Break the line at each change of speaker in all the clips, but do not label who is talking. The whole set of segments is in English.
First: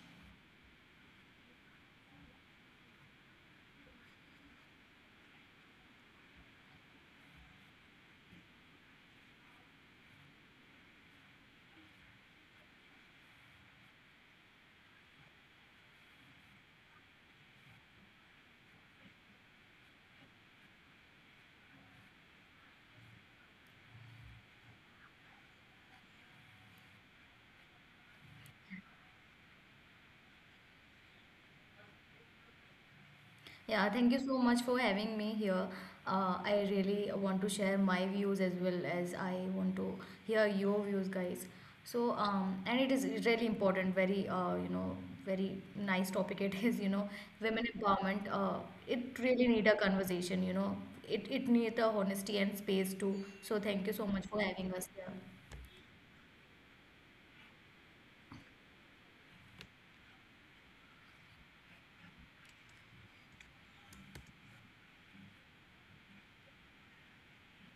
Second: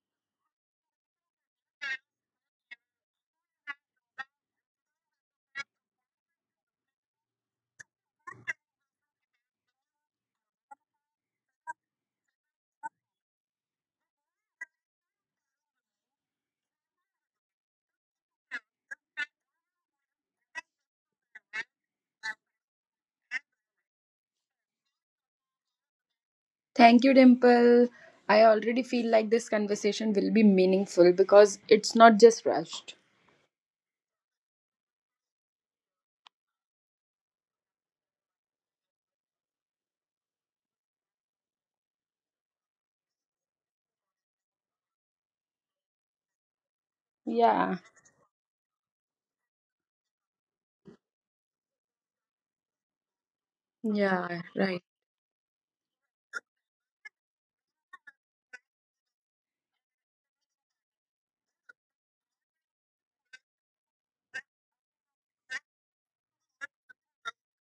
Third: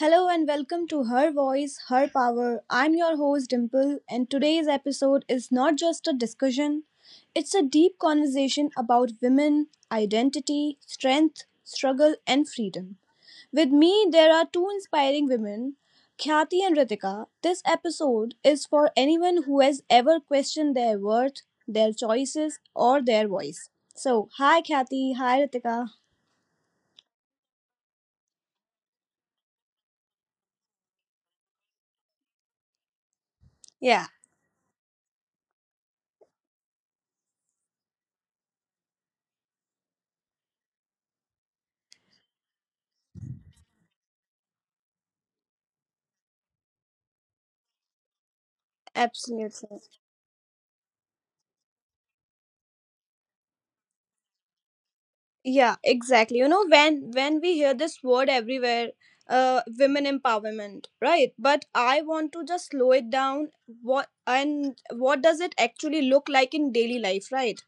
Hello and welcome to Her Voice, Her Power. I'm your host Dimple, and today's episode is not just a discussion, it's a deep conversation about women, identity, strength, struggle, and freedom. With me, there are two inspiring women, Khyati and Ritika. This episode is for anyone who has ever questioned their worth, their choices, or their voice. So, hi Khyati, hi Ritika.
Thank you, Dimple. I already feel like this conversation will be meaningful because it's not just rushed.
Yeah, thank
Yeah,
you so much for having me here. I really want to share my views as well as I want to hear your views, guys. And it is really important, very, very nice topic it is, you know, women
Yeah.
empowerment. It really need a
absolutely.
conversation, you know, it needs a honesty and space too. So, thank you so much for
Yeah,
having
right.
us here.
Yeah, exactly, you know, when we hear this word everywhere, women empowerment, right? But I want to just slow it down. What, and what does it actually look like in daily life? Right,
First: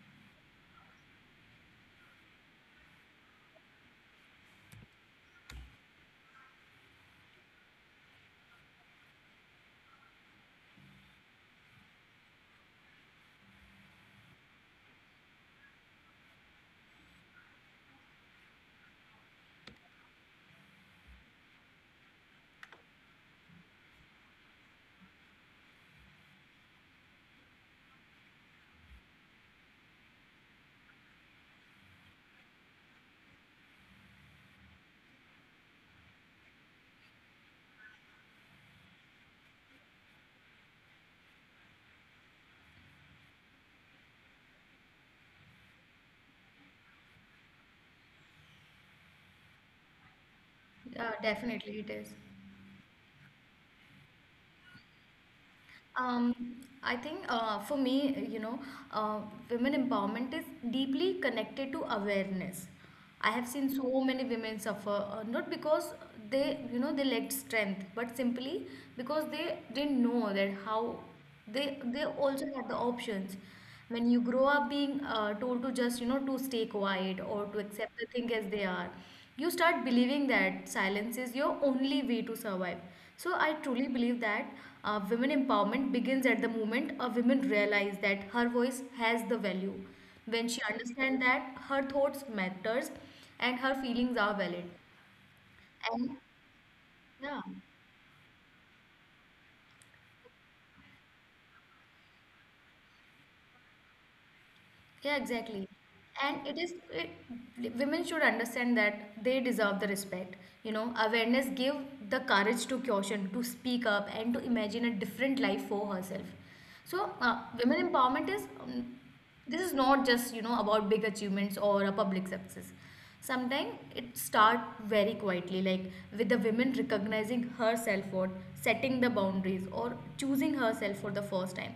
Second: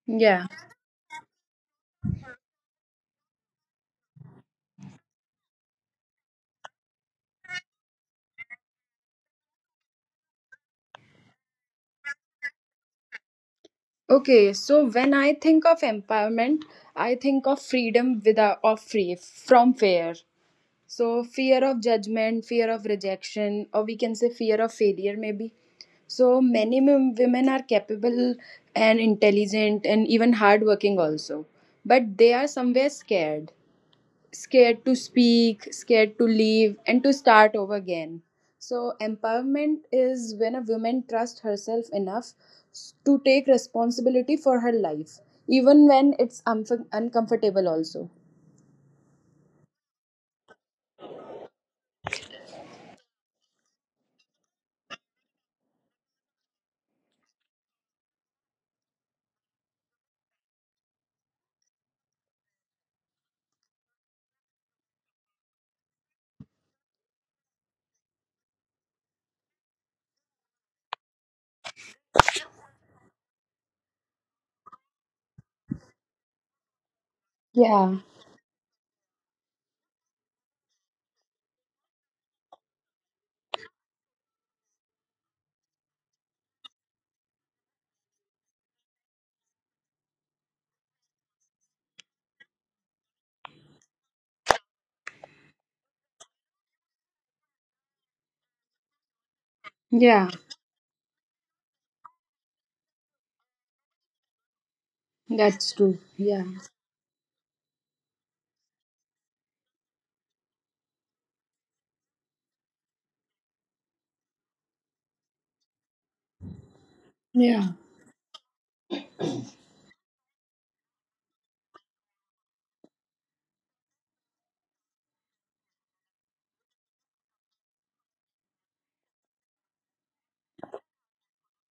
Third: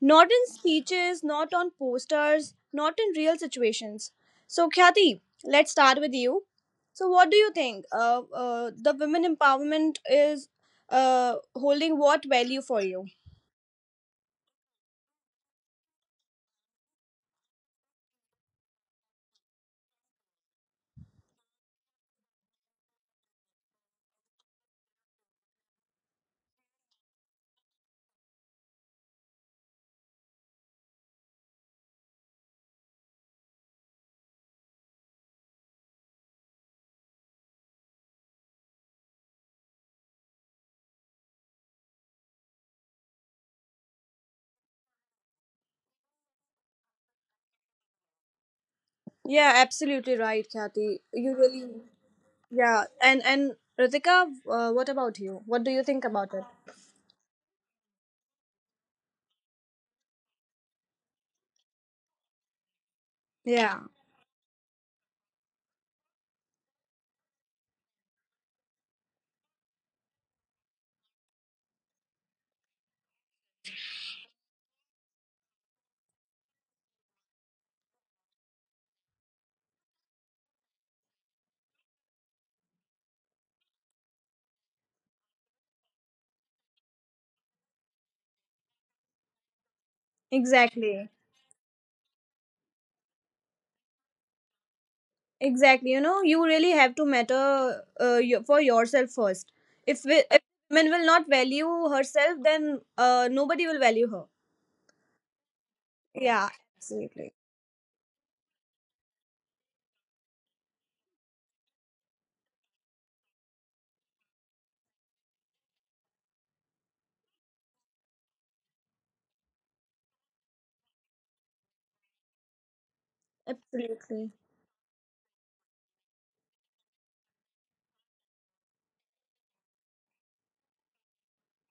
not in
Yeah.
speeches, not on posters, not in real situations. So Khyati, let's start with you. So what do you think, the women empowerment is holding what value for you?
Okay. So when I think of empowerment, I think of freedom without of free from fear. So fear of judgment, fear of rejection, or we can say fear of failure, maybe. So many women are capable and intelligent and even hardworking also, but they are somewhere scared scared to speak, scared to leave, and to start over again. So, empowerment is when a woman trusts herself enough to take responsibility for her life, even when it's uncomfortable, also.
Yeah, absolutely right, Khyati.
Yeah,
You really —
definitely it is.
yeah, and Ritika, what about you? What do you think about
Um,
it?
I think for me, you know, uh, women empowerment is deeply connected to awareness. I have seen
Yeah,
so many women suffer, not because they lacked strength, but simply because they didn't know that how they also had the options. When you grow up being told to just, you know, to stay quiet or to accept
Yeah,
the thing as they are, you start believing that silence is your only way to survive. So I truly believe that women empowerment begins at the moment a woman realize that her voice has the value, when she
exactly.
understands that her thoughts matters and her feelings are valid
Exactly. You
and
know, you really have to
yeah.
matter, you, for yourself first. If, we,
yeah,
if women will not value herself, then nobody will value her.
Yeah, exactly.
that's true.
And
Yeah.
Yeah,
it is
absolutely.
it, Women should understand that they deserve the respect. You know, awareness give the courage to caution, to speak up, and to imagine a different life for herself. So,
Yeah.
women empowerment is, this is not just, you know, about big achievements or a public success. Sometimes it
Absolutely.
start very quietly, like with the women recognizing her self worth, setting the boundaries, or choosing herself for the first time.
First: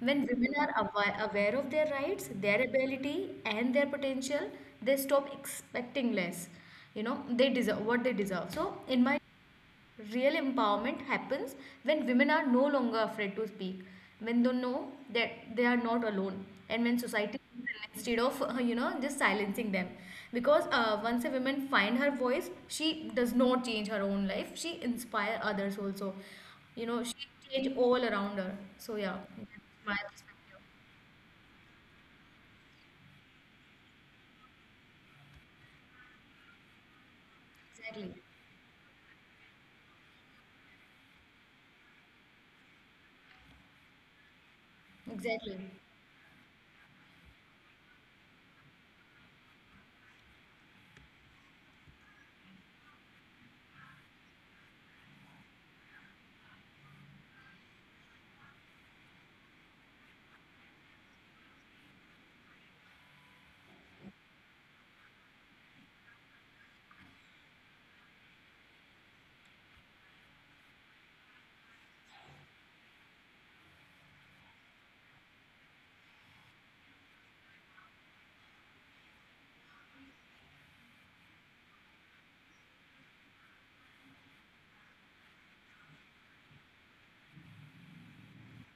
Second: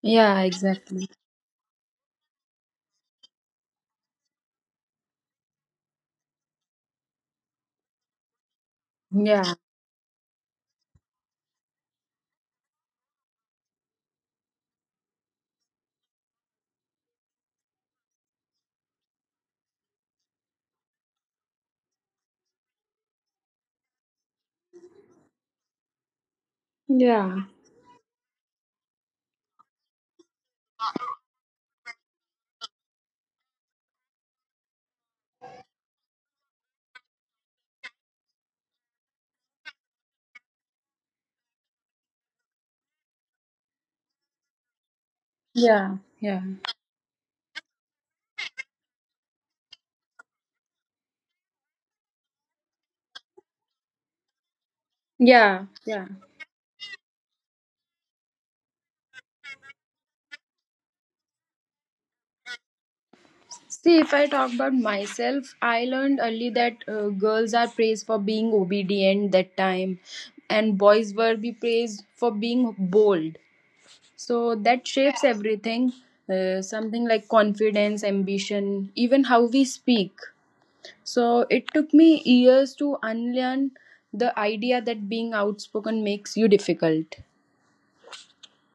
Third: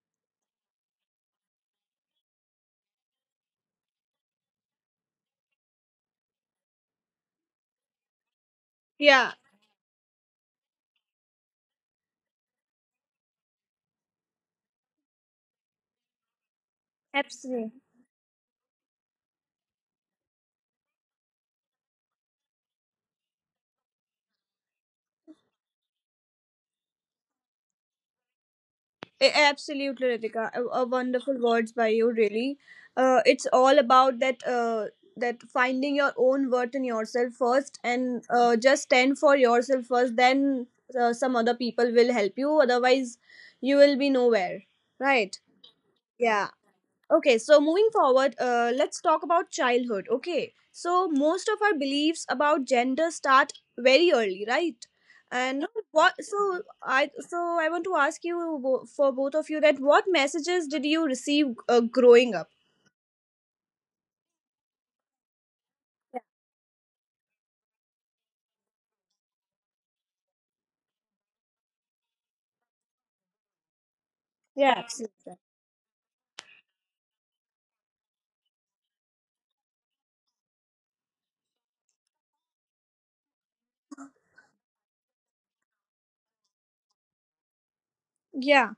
When
Yeah,
women are
exactly.
aware of their rights, their ability, and their potential, they stop expecting less. You know, they deserve what they deserve. So, in my
Yeah,
Yeah,
Real empowerment happens when women are no longer afraid to speak, when they know that they are not alone, and when society
absolutely.
instead of you know, just silencing them. Because once a woman find her voice, she does not change her own life, she inspire others also, you know, she
Yeah.
change all around her. So yeah, that's my
Absolutely, Ritika.
perspective.
A wonderful words by you, really. It's all about that. That finding your own worth in yourself first,
Exactly.
and just stand for yourself first. Then some other people will help you. Otherwise, you will be nowhere. Right?
Exactly.
Yeah, yeah,
Yeah. Okay, so moving forward, let's talk about childhood. Okay, so most of our beliefs about gender start very early, right? And
yeah, yeah.
what? So I want to ask you for both of you, that what messages did you receive, growing up?
See, if I talk about myself, I learned early that girls are praised for being obedient that time, and boys were be praised for being bold. So
Yeah,
that shapes
absolutely.
everything. Something like confidence, ambition, even how we speak. So it took me years to unlearn the idea that being outspoken makes you difficult.
Yeah,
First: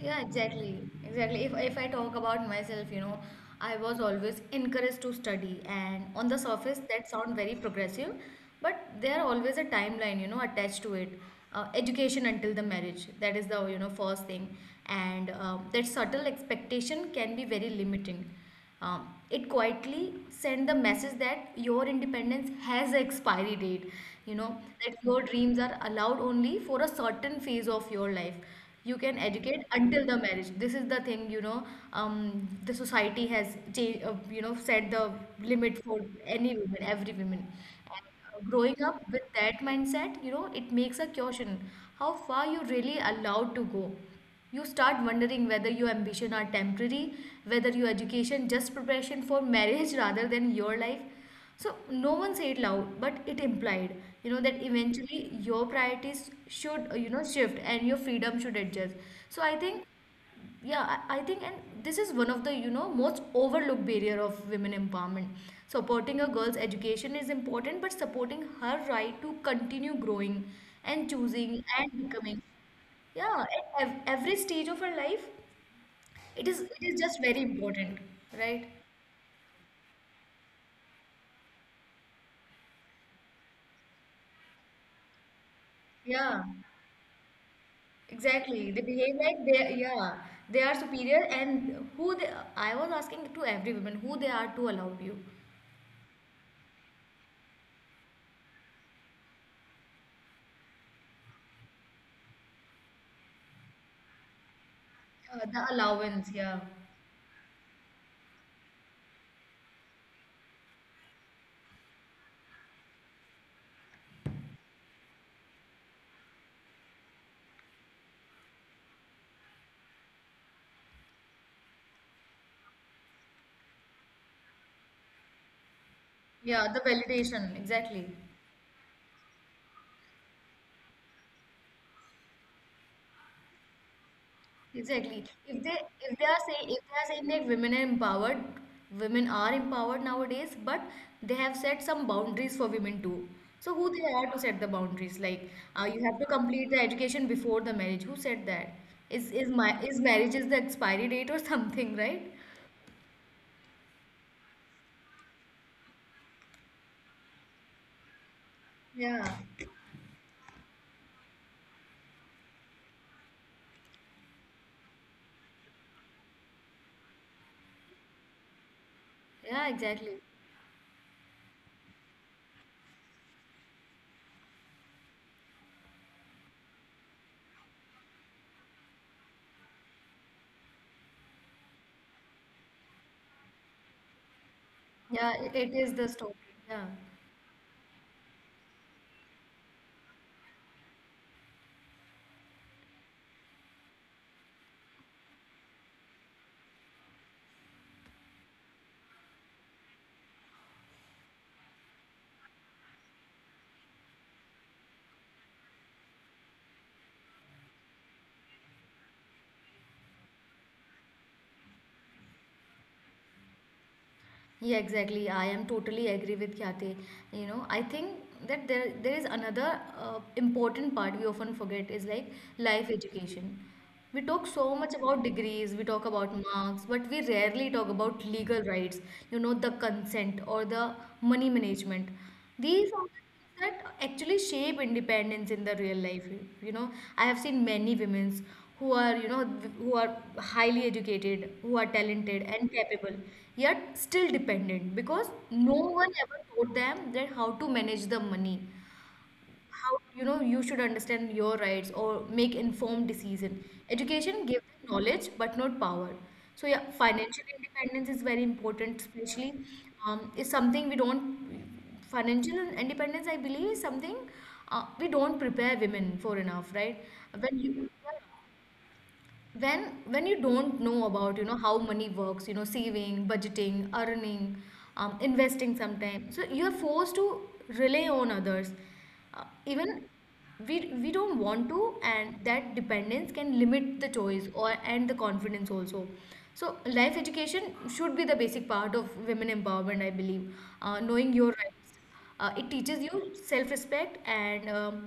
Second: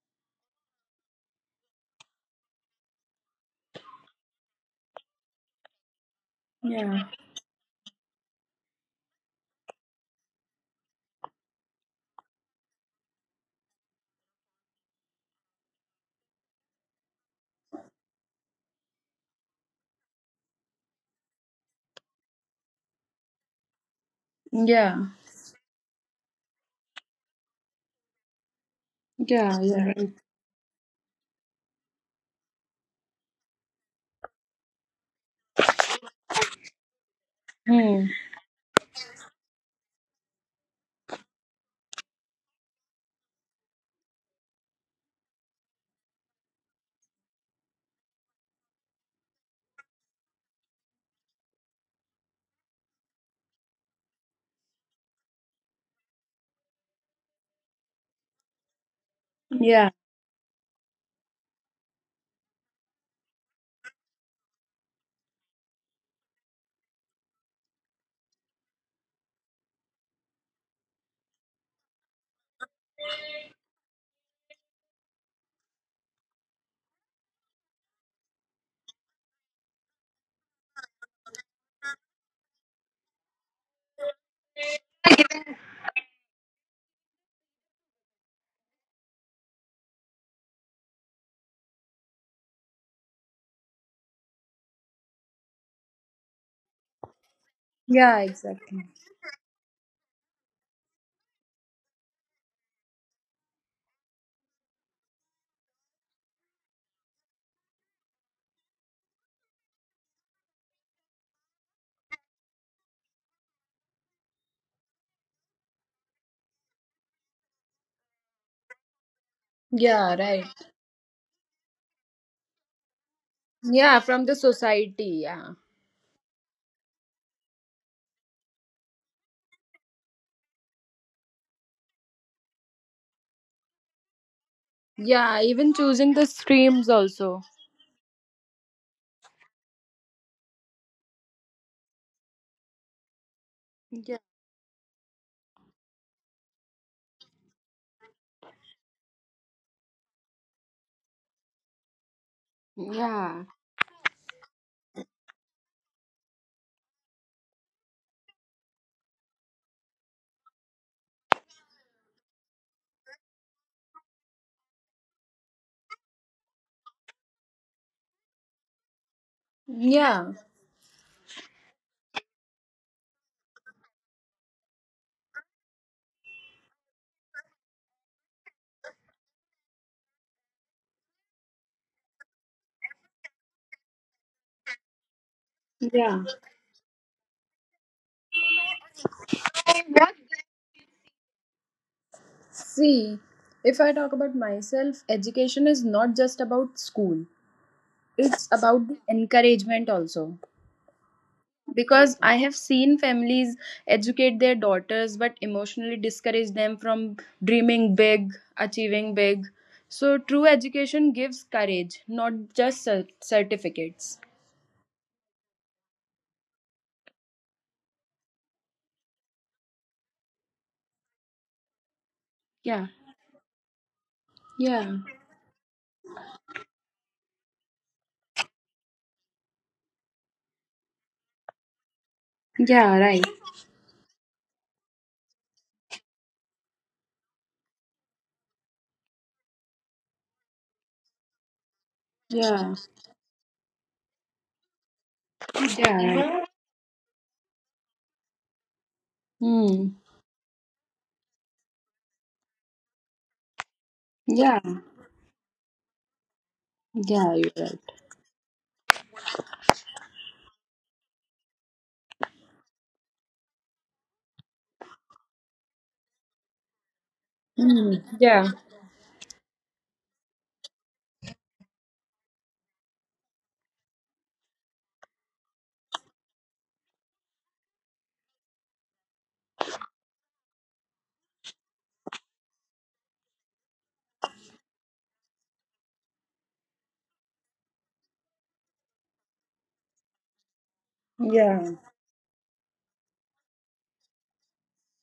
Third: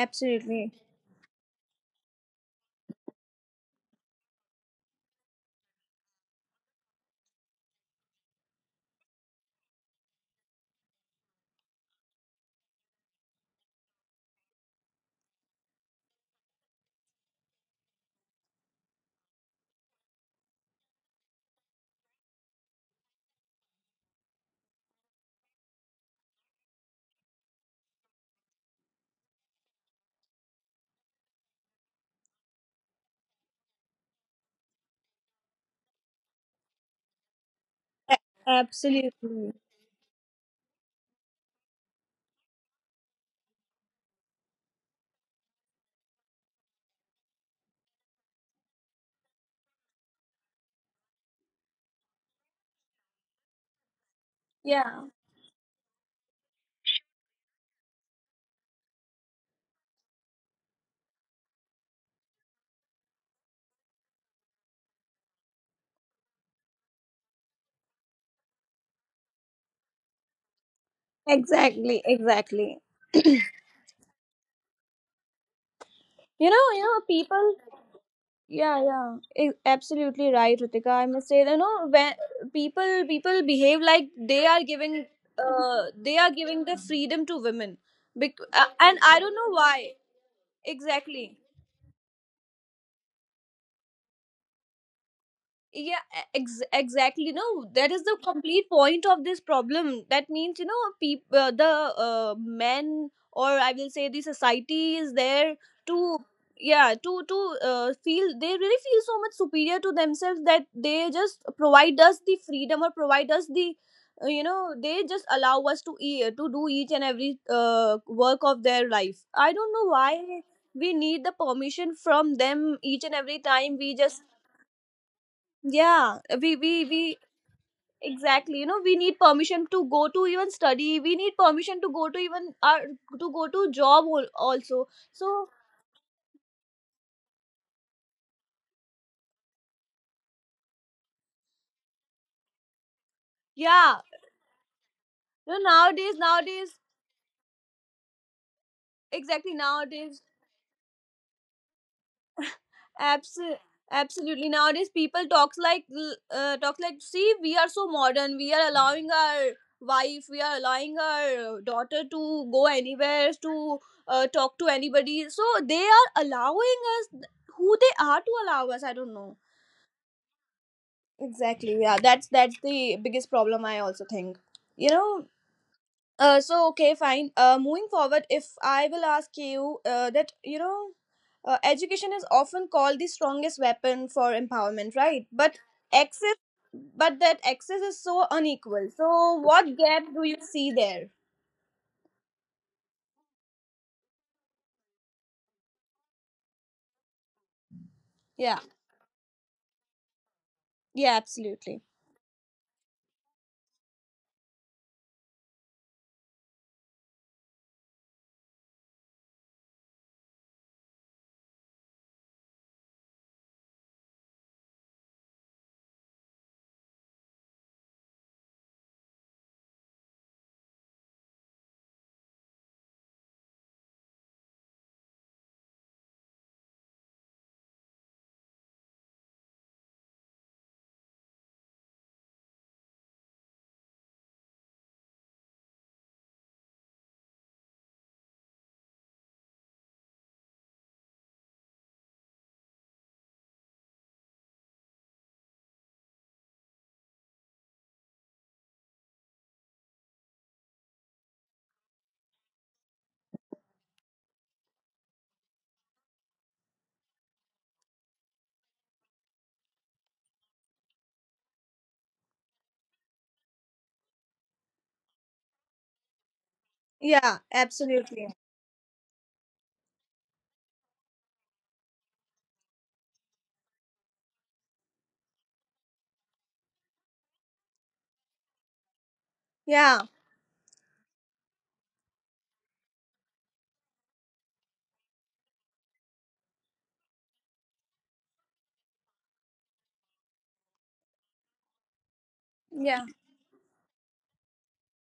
Yeah, exactly. Exactly. If I talk about myself, you know, I was always encouraged to study, and on the surface,
Yeah.
that sound very progressive, but there are always a timeline, you know, attached to it. Education until the marriage, that is the, you know, first thing. And That subtle expectation can be very limiting. It quietly send the message that your independence has an expiry date, you know, that
Yeah.
your dreams are allowed only for a certain phase of your life. You can
Yeah.
educate
Yeah,
until
right.
the marriage, this is the thing, you know. The society has changed, you know, set the limit for any woman, every woman.
Hmm.
And
A-
growing up with
Absolutely.
that mindset, you know, it makes a question how far you really allowed to go. You start wondering whether your ambition are temporary, whether your education just preparation for marriage rather than your life. So no one said loud, but it implied, you know, that
Yeah.
eventually your priorities should, you know, shift and your freedom should adjust. So I think,
Yeah.
yeah, I think, and this is one of the, you know, most overlooked barrier of women empowerment. Supporting a girl's education is important, but supporting her right to continue growing and choosing and
Exactly,
becoming,
exactly.
yeah, at every stage of her life, it
You
is, it
know,
is just very
people —
important, right?
yeah, yeah, absolutely right, Ritika. I must say, you know, when people behave like they are
Yeah.
giving the freedom to women.
Exactly. They
And
behave
I
like
don't know
they,
why.
yeah, they are superior
Exactly.
and who they, I was asking to every woman, who they are to allow you.
Yeah, exactly. No, that is the
Yeah.
complete
Exactly.
point of this problem. That means, you know, the men, or I will say the society is there
The
to —
allowance, yeah.
yeah, to feel, they really feel so much superior to themselves that they just provide us the freedom or provide us the, you know, they just allow us to do each and every work of their life. I don't know
Yeah.
why
Right.
we need the permission from them each and every time we
Yeah,
just —
from the society. Yeah.
yeah, we
Yeah, the
we we
validation, exactly.
exactly, you know, we need permission to go to even study, we need permission to go to even, to go to job, also.
Exactly.
Yeah,
So
If they
even
if
choosing
they
the
are saying, if
streams
they are saying that
also.
women are empowered nowadays, but they have set some boundaries for women too. So who
yeah,
they
Yeah.
are to set the boundaries? Like
you know,
you have
nowadays,
to complete the education before the marriage. Who said that? Is is
exactly,
my is
nowadays,
marriage is the expiry date or something, right?
Yeah.
abs- absolutely, nowadays people talks like, talks like, see, we are so modern, we are allowing
Yeah.
our wife, we are allowing our daughter to go anywhere to, talk to anybody, so they are allowing us. Who they are to allow us? I don't know.
Yeah, exactly.
Yeah.
Exactly. Yeah, that's the biggest problem I also think. You know, so okay, fine. Moving forward, if I will ask you, that, you know, education is often called the strongest weapon for empowerment, right?
Yeah, it,
But
it is the
Yeah.
story.
access —
Yeah.
but that access is so unequal. So what gap do you see there?
See, if I talk about myself, education is not just about school, it's
Yeah.
about the encouragement also.
Yeah. Absolutely.
Because I have seen families educate their daughters but emotionally discourage them from dreaming big, achieving big. So, true education gives courage, not just certificates.
Yeah, exactly. I am totally agree with Khyati. You know, I think that there is another important part we often forget is like
Yeah.
life education. We talk so
Yeah.
much about degrees, we talk about marks, but we rarely talk about legal rights, you know, the consent or the money management. These
Yeah,
are
right.
That actually shape independence in the real life, you know. I have seen many women who are, you know, who are highly educated, who are talented and
Yeah.
capable, yet still dependent because no
Yeah,
one ever
right.
taught them that how to manage the money, how,
Mm.
you know, you should understand your rights or make informed decision. Education gives
Yeah.
knowledge but not power. So yeah,
Yeah,
financial
you're right.
independence is very important. Especially is something we don't financial independence I believe is something we don't prepare women for enough, right?
Yeah.
when you
Mm.
Absolutely.
Yeah.
when when you don't know about, you know, how money works, you know, saving, budgeting, earning, investing sometimes, so you are forced to rely on others, even
Yeah.
we don't want to, and that dependence can limit the choice or and the confidence also. So life education should be the basic part of women empowerment, I believe. Knowing your
Yeah.
rights, it teaches
Yeah.
you self-respect, and um,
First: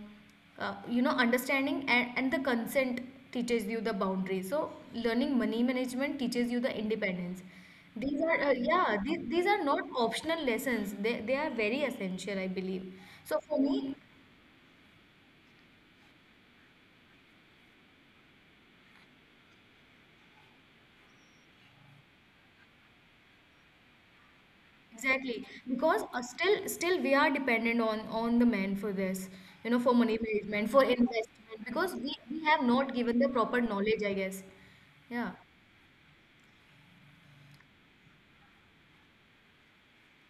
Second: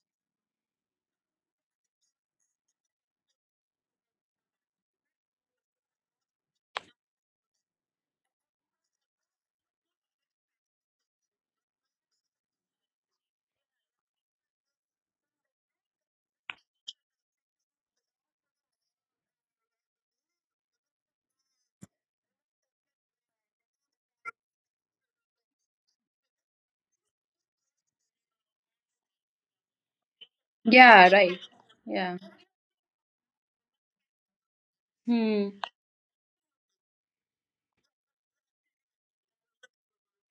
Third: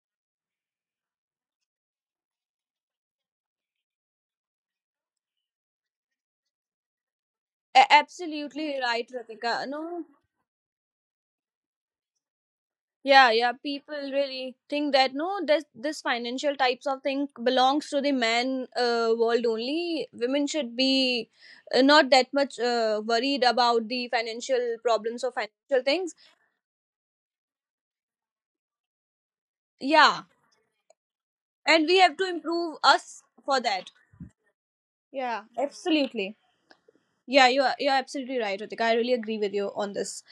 uh, you know, understanding and the consent teaches you the boundaries, so learning money management teaches you the independence. These are,
Absolutely
yeah,
right,
these are
Ritika.
not
No,
optional lessons, they are very essential, I believe.
yeah,
So
yeah.
for me,
People really think that no, this financial types of thing belongs to the man world only. Women should be, not that much worried about the financial problems or
exactly,
financial
because
things.
still we are dependent on the man for this, you know, for money
Yeah,
management, for
Yeah, right.
investment,
and
because
we have
Yeah.
to
we have
improve
not given
us
the
for
proper
that.
knowledge, I guess. Yeah,
Yeah,
Hmm.
absolutely. Yeah, you're absolutely right, Ritika. I really agree with you on this.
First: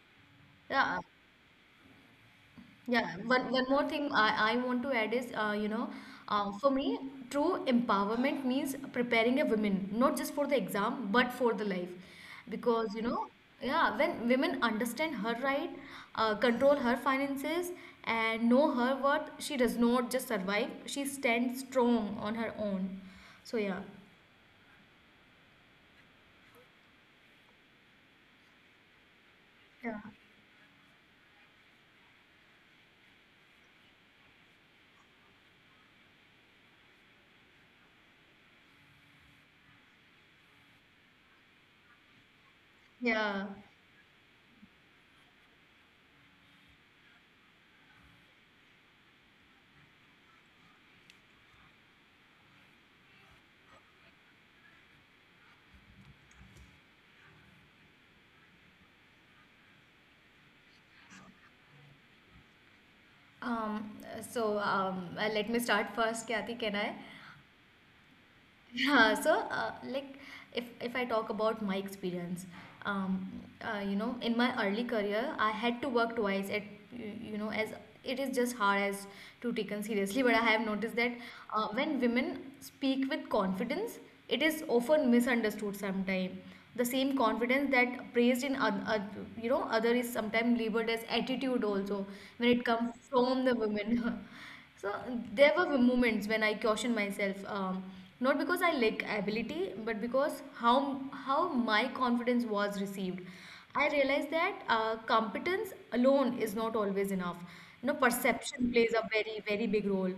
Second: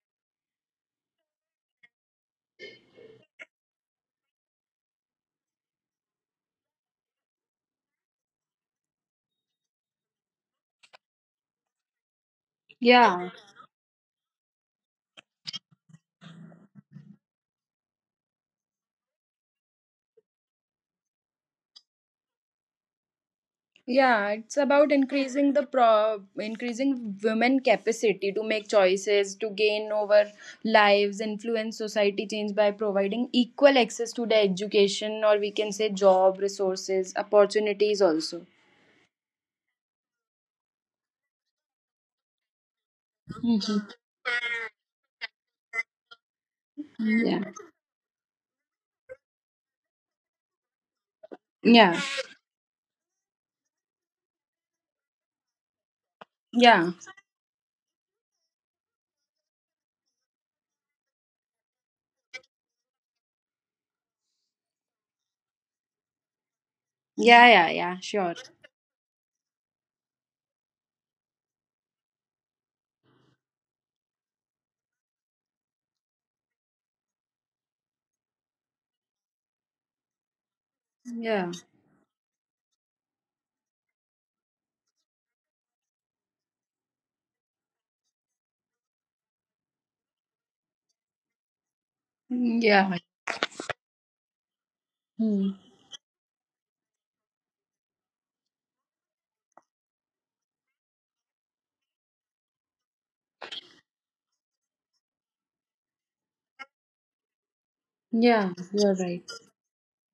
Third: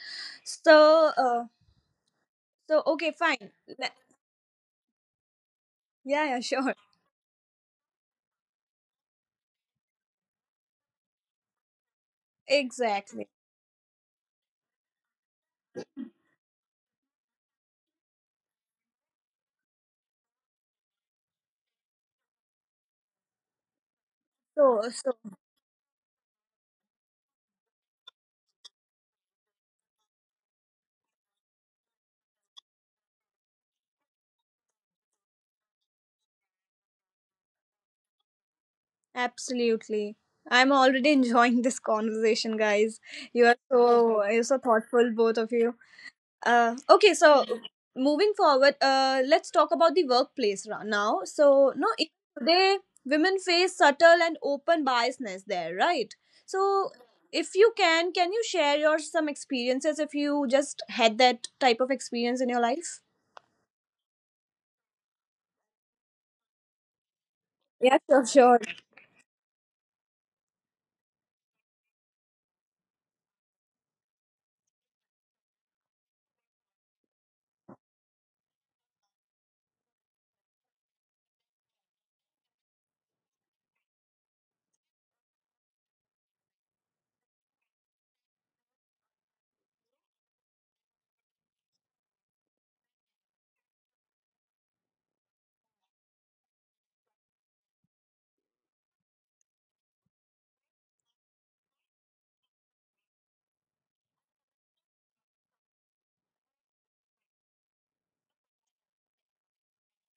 yeah.
So, so okay,
Yeah,
fine.
one more
Le-
thing I want to add is, you know,
Yeah, yeah,
for
sure.
me, true empowerment means preparing a woman, not just for the exam, but for the life. Because, you know,
Exactly.
Yeah.
yeah, when women understand her right, control her finances, and know her worth, she does not just survive, she stands strong on her own. So, yeah.
Yeah, it's
So,
about
so
increasing the pro increasing women capacity to make choices, to gain
Yeah.
over lives, influence society change by providing equal access to the education or we can say job resources, opportunities also.
Absolutely. I'm already enjoying this conversation, guys.
Yeah.
Hmm.
You're so thoughtful, both of you. Okay,
Yeah.
so moving forward, let's talk about the workplace now. So, no,
Yeah.
today women face subtle and open biasness there, right?
Yeah.
So, if you can you share your some experiences if you just had that type of experience in your life?
Um, Let me start first, Kyati, can I?
Yeah, yeah, yeah,
Yeah, sure,
sure.
sure.
Yeah, so like if I talk about my experience, um, you know, in my early career, I had to work twice at, you know, as it is just hard as to taken seriously. But I have noticed that
Yeah.
when women speak with confidence, it is often misunderstood sometimes. The same confidence that praised in you know, other is sometimes labeled as attitude also when
Mm.
it comes
Yeah.
from the women. So
Hmm.
there were moments when I cautioned myself, not because I lack ability, but because how my confidence was received. I realized that competence alone is not always enough. You know,
Yeah,
perception plays
you're
a
right.
very very big role,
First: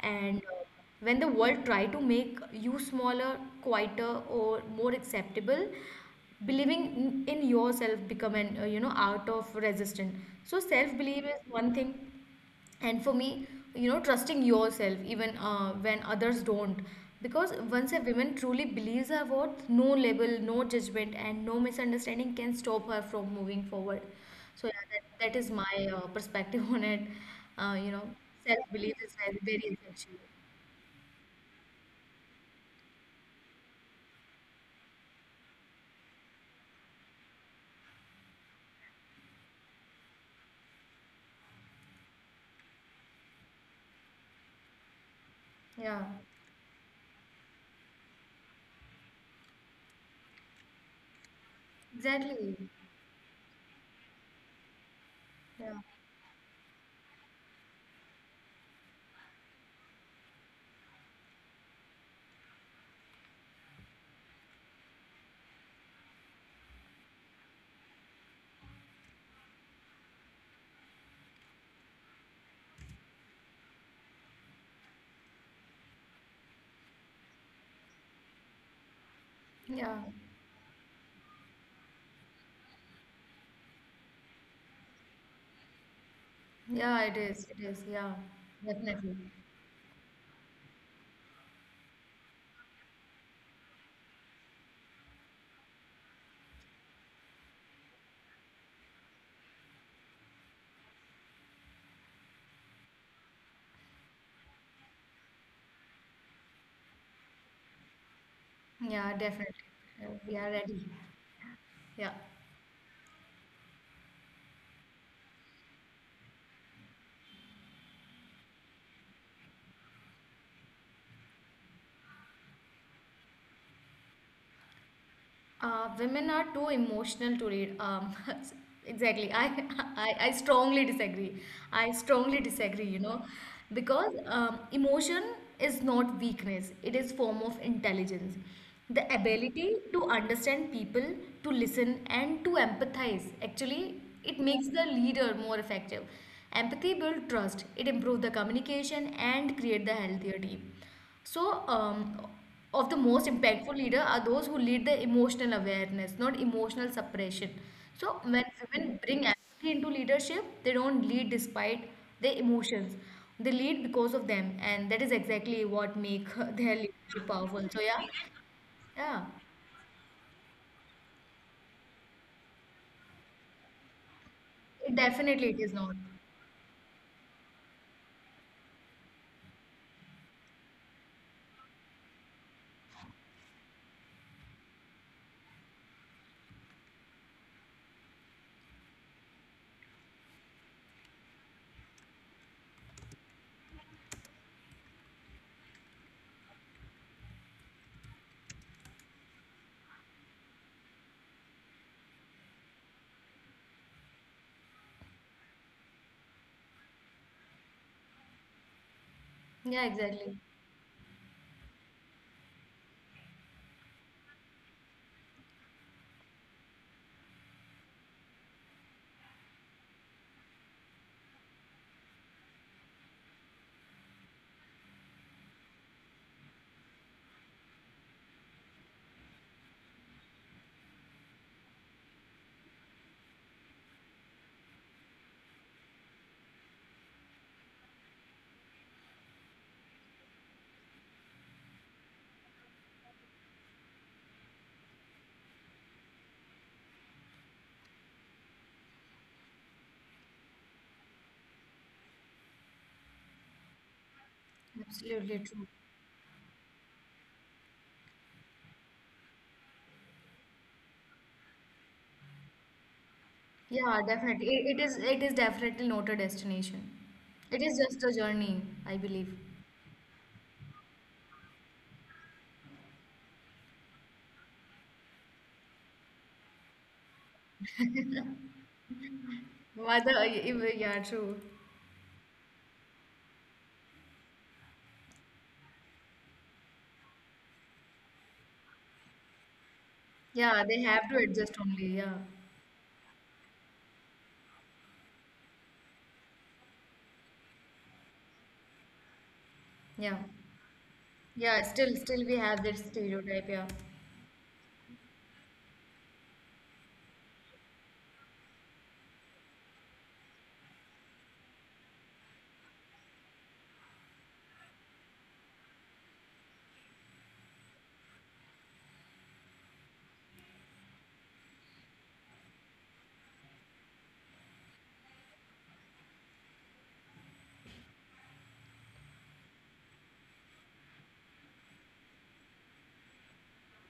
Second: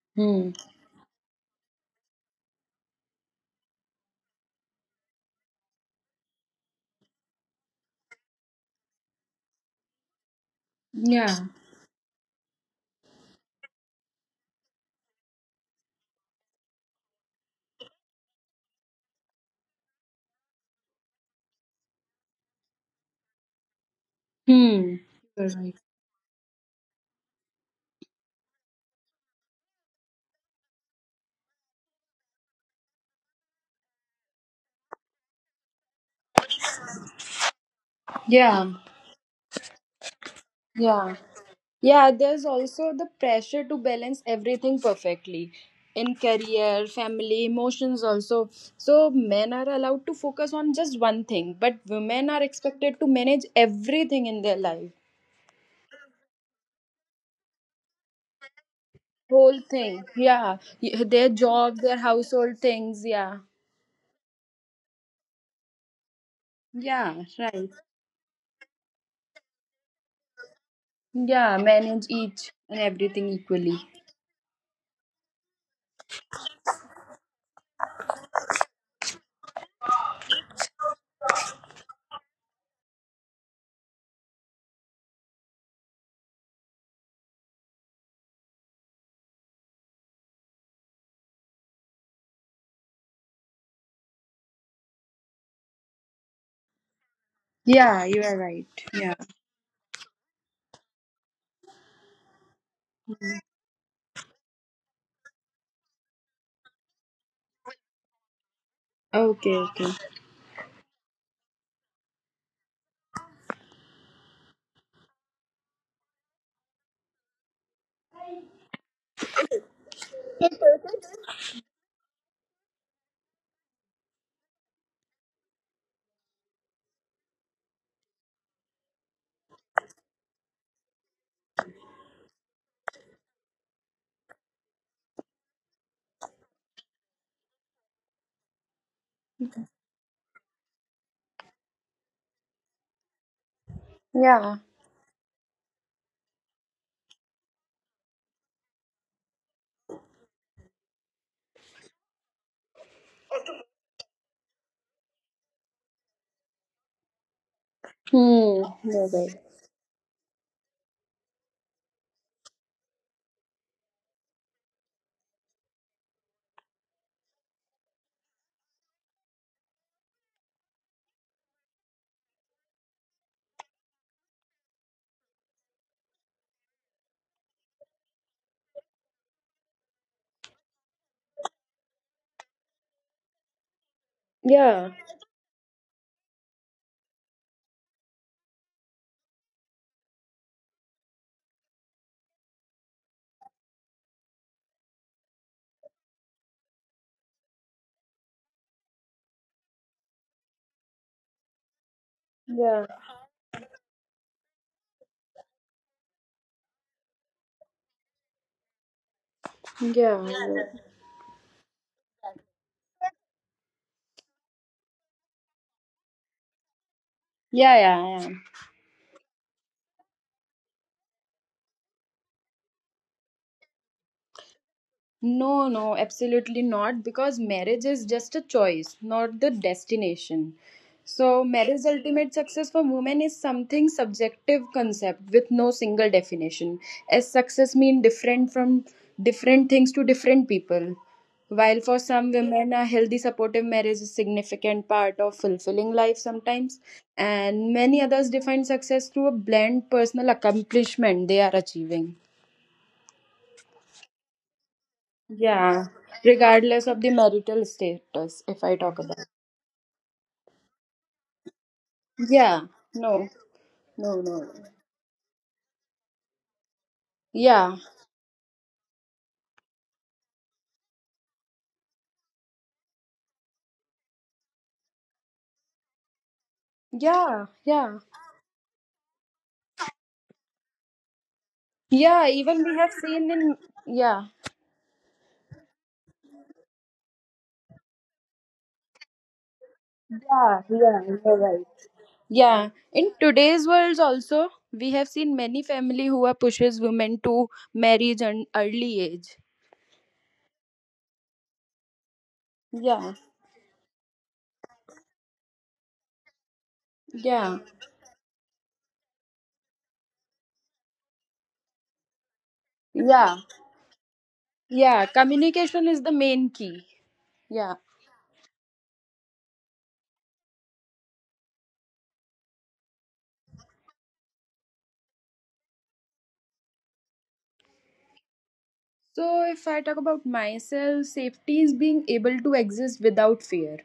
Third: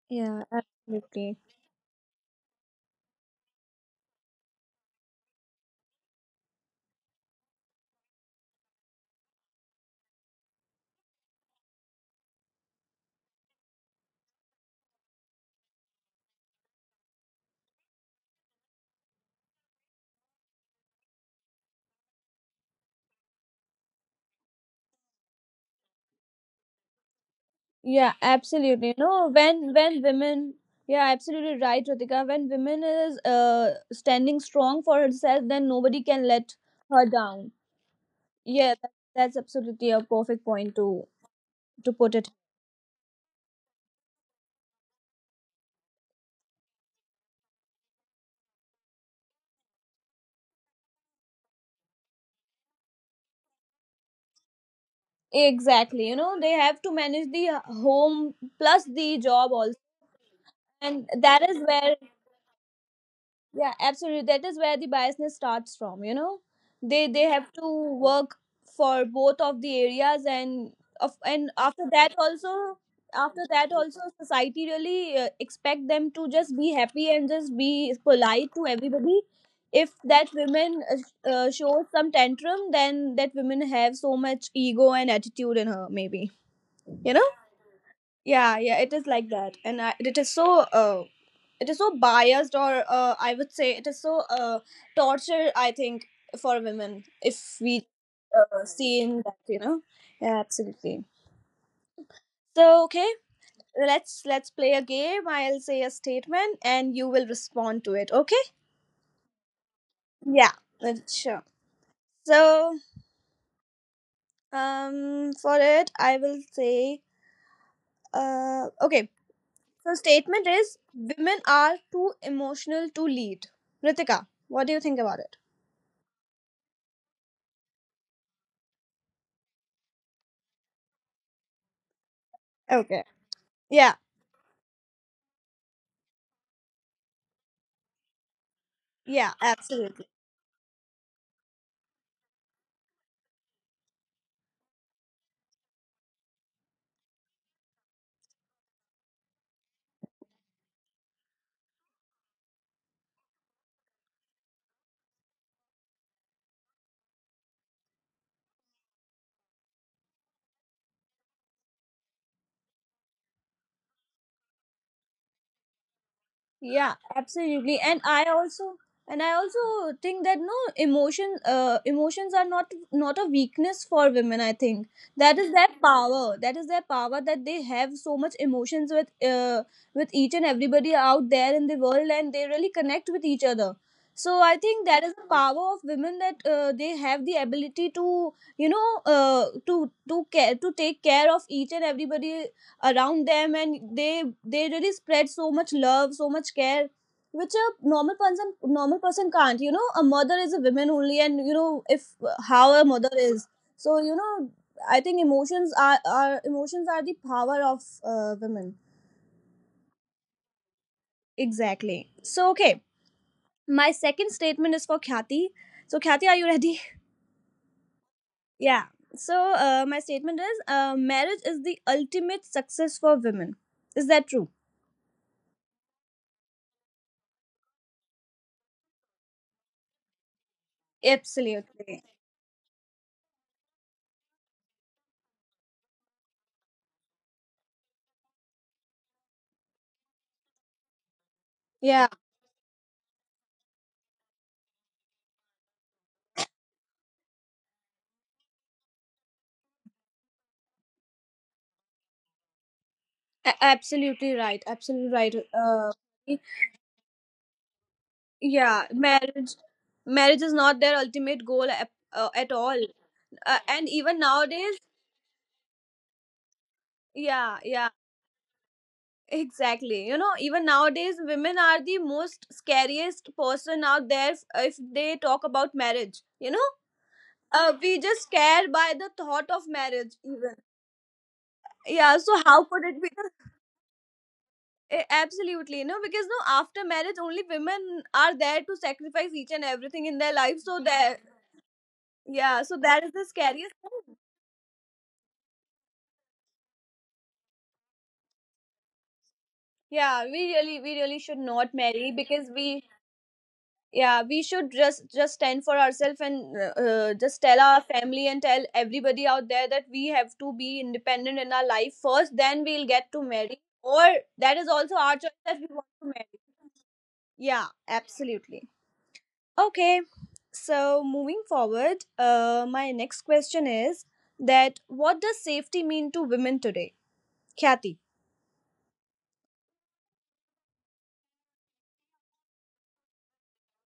and
Yeah,
Hmm.
when the
absolutely.
world try to make you smaller, quieter, or more acceptable, believing in yourself become an you know, out of resistance. So self belief
Yeah.
is one thing, and for me, you know, trusting yourself even when others don't, because once a woman truly believes her worth, no label, no judgment, and no misunderstanding can stop her from moving forward. So yeah,
Hmm.
that
You're
is my
right.
perspective on it. You know,
Yeah, absolutely.
self-belief is
No,
very, very
when
essential.
women — yeah, absolutely right, Ritika. When women is standing strong for herself, then nobody can let her down.
Yeah.
Yeah, that's absolutely a perfect point to
Yeah. Yeah,
put it.
there's also the pressure to balance everything perfectly
Yeah,
in career, family, emotions also. So men are allowed to focus on just one thing, but women are
exactly.
expected to manage everything in their life.
Yeah.
Exactly. You know, they have to manage the home plus the job
Whole
also,
thing. Yeah.
and
Their
that is
job,
where —
their household things, yeah.
yeah, absolutely, that is where the biasness starts from, you know. they
Yeah,
they have to
right.
work for both of the areas, and of and
Yeah,
after
manage
that
each
also
and everything
after that
equally.
also society really expect them to just be happy and just be polite to everybody. If
Yeah.
that women shows some tantrum, then that women have so much ego and attitude in her, maybe,
Yeah,
you
it
know.
is, it is, yeah.
Yeah, yeah, it is
Definitely.
like that, and it is so biased, or I would say it is so, torture. I think for women, if we
Yeah, you are right.
see
Yeah.
in that, you know, yeah, absolutely. So okay, let's play a game. I'll say a statement, and you will respond to it. Okay?
Yeah, definitely.
Okay, okay.
We are
Yeah,
ready.
sure.
Yeah.
So, for it, I will say, okay. So statement is, women are too emotional to lead. Ritika, what do you think about it?
Women are too emotional to read. Exactly. I strongly disagree. I strongly disagree, you
Okay.
know,
Yeah.
because emotion is not weakness. It is form of intelligence. The
Yeah.
ability to
Absolutely.
understand people, to listen, and to empathize. Actually, it
Yeah.
makes the leader more effective. Empathy builds trust. It improves the communication and create the healthier team. So, of the most impactful leader are those who lead the emotional awareness, not emotional suppression. So, when
Hmm.
women
No
bring
way.
empathy into leadership, they don't lead despite their emotions. They lead because of them, and that is exactly what make their
Yeah,
leadership powerful. So,
absolutely.
yeah,
And i also
yeah,
and i also think that no, emotions are not a weakness for women. I think
it definitely it is not.
that is their power, that they have so much emotions with, uh, with each and everybody out there in the world, and they really connect with each other. So I think
Yeah.
that is the power of women, that they have the ability to, you know, uh, to to take care of each and everybody around them, and they really spread so much love, so much care, which a normal person can't, you know. A mother is a woman only, and you know, if how a
Yeah.
mother is. So you know, I think emotions are the power of women.
Yeah,
Yeah.
exactly.
Yeah.
Exactly. So okay, my second statement is for Khyati. So Khyati, are you ready?
Yeah. Yeah. I am.
Yeah. So, my statement is, marriage is the ultimate success for women. Is that true?
No, no, absolutely not. Because marriage is just a choice, not the destination. So, marriage
Absolutely.
ultimate success for women is something subjective concept with no single definition. As success mean different from different things to different people. While for
Yeah.
some women, a healthy, supportive marriage is significant part of fulfilling life sometimes, and many others define success through a blend personal accomplishment they are achieving.
Absolutely right, absolutely right.
Absolutely true.
Yeah,
uh,
regardless of the marital status, if I
yeah,
talk about.
marriage is not their ultimate goal at, at
Yeah,
all.
no,
And
Yeah,
even
no,
definitely.
no.
nowadays,
It is definitely not a destination.
yeah,
It is
Yeah,
yeah,
just a journey, I believe.
exactly, you know, even nowadays women are the most scariest person out there. If they talk about marriage, you know,
yeah,
we
yeah,
just scare by the thought of marriage
Mother,
even.
yeah, true.
Yeah,
yeah.
so how
Even we
could
have
it be?
seen in yeah,
Absolutely, you know, because no, after marriage only women are there to sacrifice each and everything in their life,
Yeah,
yeah,
so
they
yeah.
have to
there.
You're
adjust
right.
only. Yeah,
Yeah,
Yeah,
so that is
in
the
today's
scariest
world
thing.
also, we have seen many family who are pushes women to marriage and early age.
yeah,
Yeah, we really should
yeah.
not marry
We
because
have that
we —
Yeah,
stereotype. Yeah,
yeah, we should just stand for ourselves and, just tell
yeah,
our family and tell everybody out there that we have to be independent in our life first, then we'll get to
yeah,
marry. Or that is also
yeah.
our choice that we want
Communication is
to
the
marry.
main key.
Yeah,
Yeah.
absolutely. Okay, so moving forward, my next question is, that what does safety mean to women today? Kathy.
So, if I talk about myself, safety is being able to exist without fear.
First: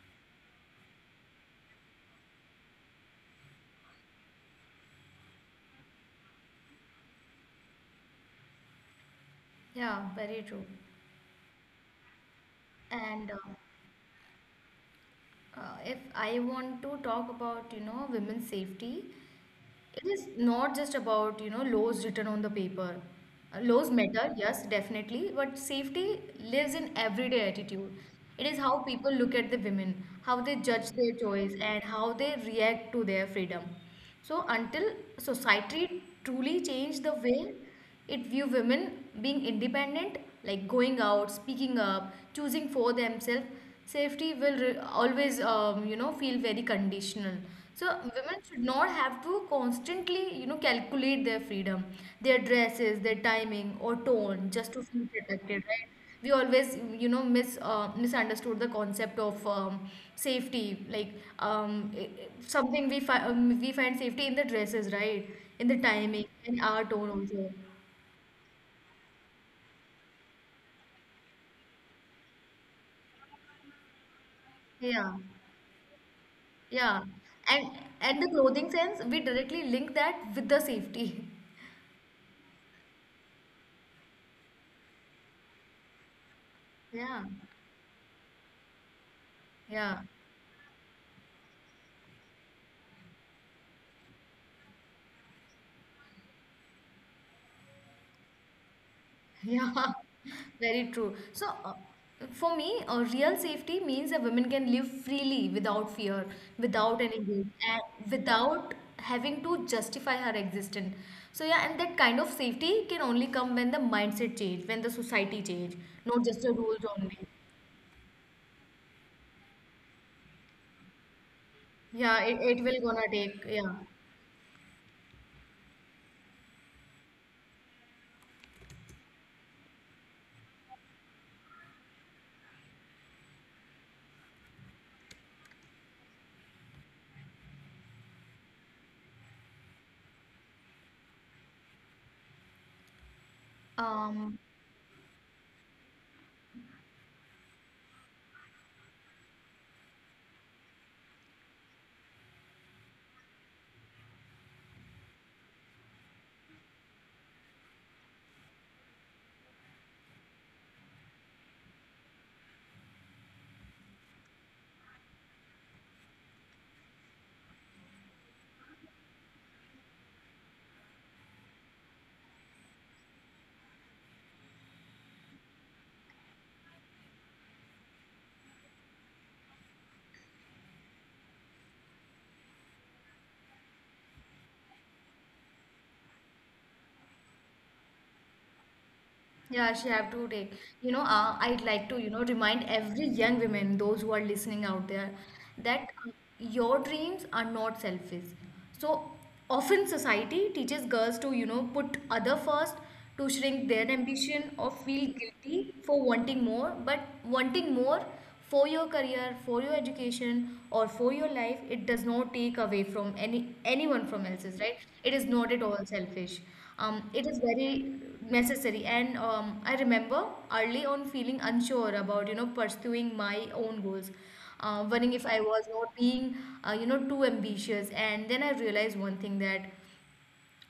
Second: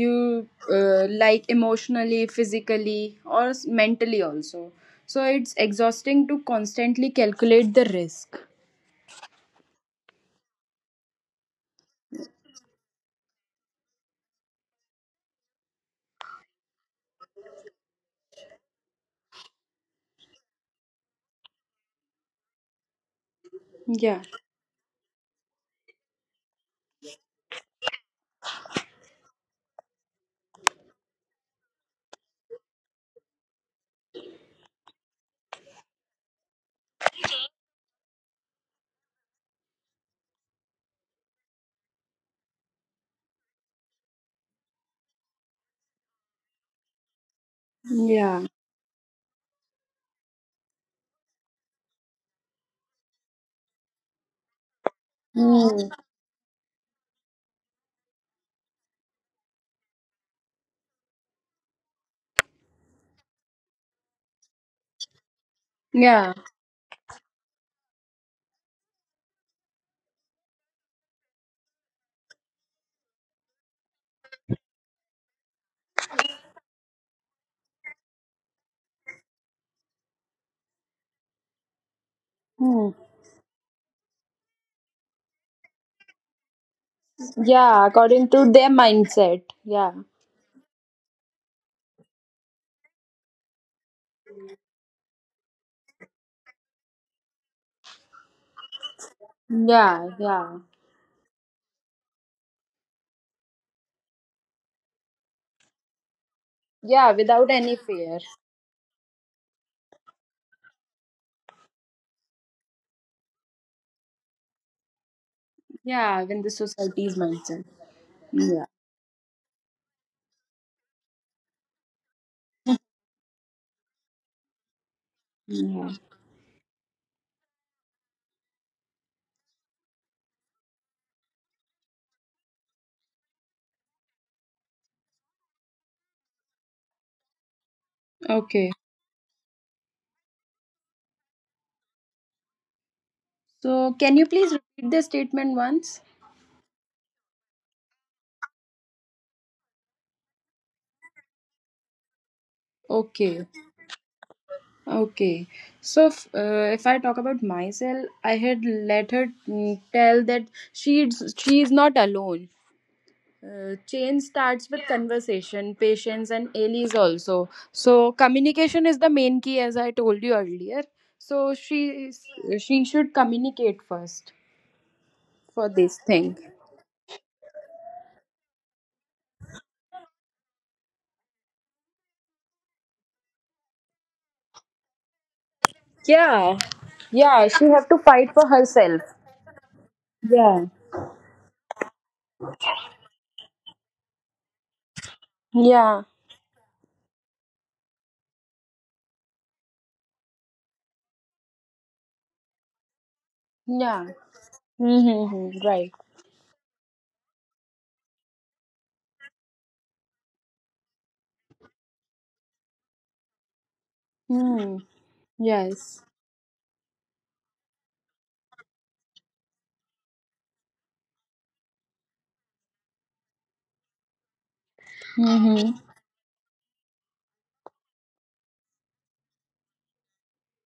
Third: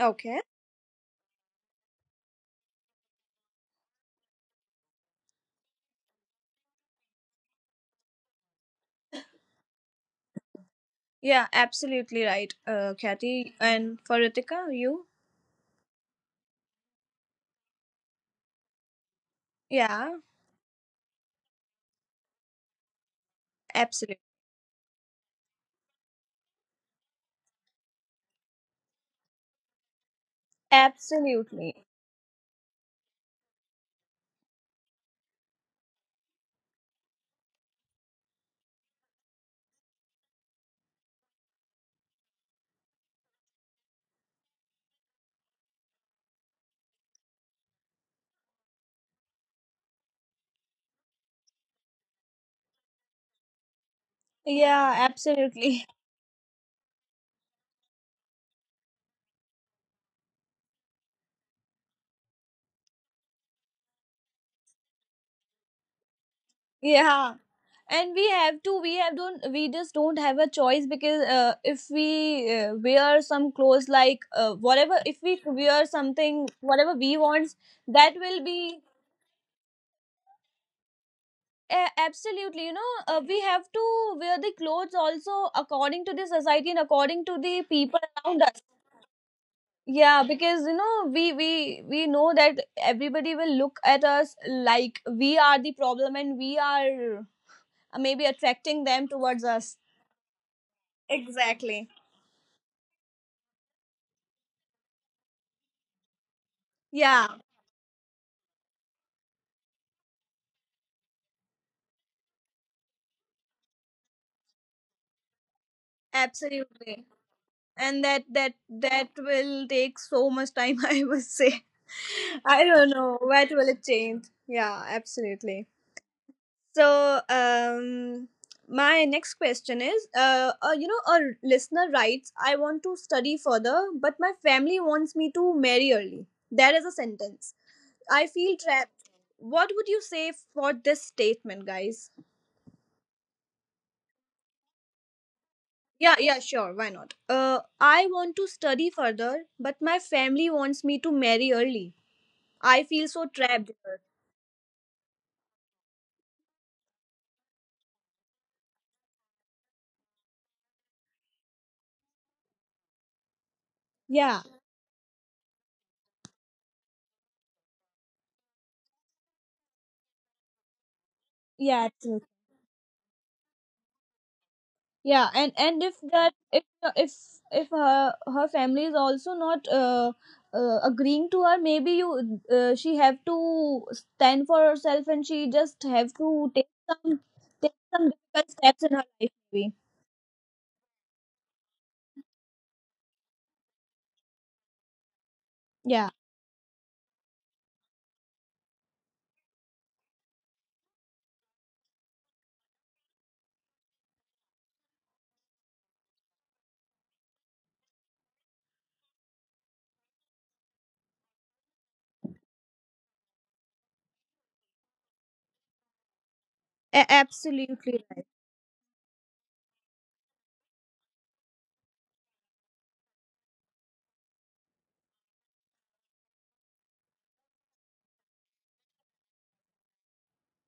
Okay.
Like emotionally, physically, or mentally also. So, it's exhausting to constantly calculate the risk.
yeah, very true.
Yeah, absolutely right,
And
Kathy. And for Ritika, you?
if I want to talk about, you know, women's safety,
Yeah,
it is not just about, you know, laws written on the paper. Laws
absolutely.
Yeah.
matter, yes, definitely, but safety lives in everyday attitude. It is how people look at the women, how they judge their choice,
Absolutely.
and how they react to their freedom. So until society truly change the way it view women being independent, like going out, speaking up, choosing for themselves. Safety will always feel very conditional. So women
Yeah.
should not have to constantly calculate their freedom, their dresses, their timing or tone, just to
Yeah,
feel protected,
Hmm.
absolutely.
right? We always misunderstood the concept of safety, like something we we find safety in the dresses, right, in the timing,
Yeah.
in our tone
Yeah.
also.
And we have to, we have don't, we just don't have a choice because, if we wear some clothes like, whatever,
Yeah,
if we wear something, whatever
yeah.
we want,
And
that
the
will
clothing
be,
sense, we directly link that with the safety.
absolutely, you
Hmm.
know, we have to wear the clothes also according to the society and
Yeah,
according to the
Yeah,
people
according
around
to
us.
their mindset. Yeah.
yeah,
Yeah, because you know, we know that everybody will look at us like we are the problem, and we are, maybe attracting them towards
yeah.
us.
Yeah. Yeah.
Very true. So
Exactly.
for me, real safety means that women can live freely without fear, without
Yeah,
any
Yeah,
guilt,
without any
and
fear.
without having to justify her existence. So yeah, and that kind of safety can only come when the mindset change, when the society change, not
Yeah,
just
when
the
the
rules
absolutely.
society's
only.
mindset.
And
Yeah.
that will take so much time I must say.
Yeah, it
I
will
don't
gonna
know
take,
what will
yeah.
it change. Yeah, absolutely. So, my next question is, you know, a listener writes, "I want to study further, but my family wants me to marry early." There is a sentence. I feel
Okay.
trapped. What would you say for this statement, guys?
So, can you
Um,
please repeat the statement once?
Yeah, yeah, sure. Why not? I want to study further, but my family wants me to marry early. I feel so
Okay,
trapped.
okay. So, if I talk about myself, I had let her tell that she is not alone. Change
Yeah,
starts with conversation, patience, and allies also. So, communication is the main key, as I told you earlier. So,
yeah,
is- she should communicate first
yeah, and
for
and if
this
that
thing.
if if her family is also not agreeing to her, maybe you she have to stand for herself, and she just have to
Yeah, yeah. She
take
have to
some
fight for
difficult steps in
herself.
her life maybe.
Yeah, she have to take.
Yeah,
You know, I'd like to, you know, remind every young women, those who are listening out there, that
yeah,
Yeah,
your dreams are not selfish. So often society teaches girls to, you know, put other first, to shrink their
yeah.
ambition or feel
Mm-hmm.
guilty
Right.
for wanting more. But wanting more for your career, for your education, or for your life, it does not take away from anyone from else's, right?
Mm.
It is not at all
Yes.
selfish. It is very
absolutely right.
necessary, and I remember early on feeling unsure about, you know, pursuing my own goals, wondering if I was
Mm-hmm.
not being you know, too ambitious. And then I realized one thing, that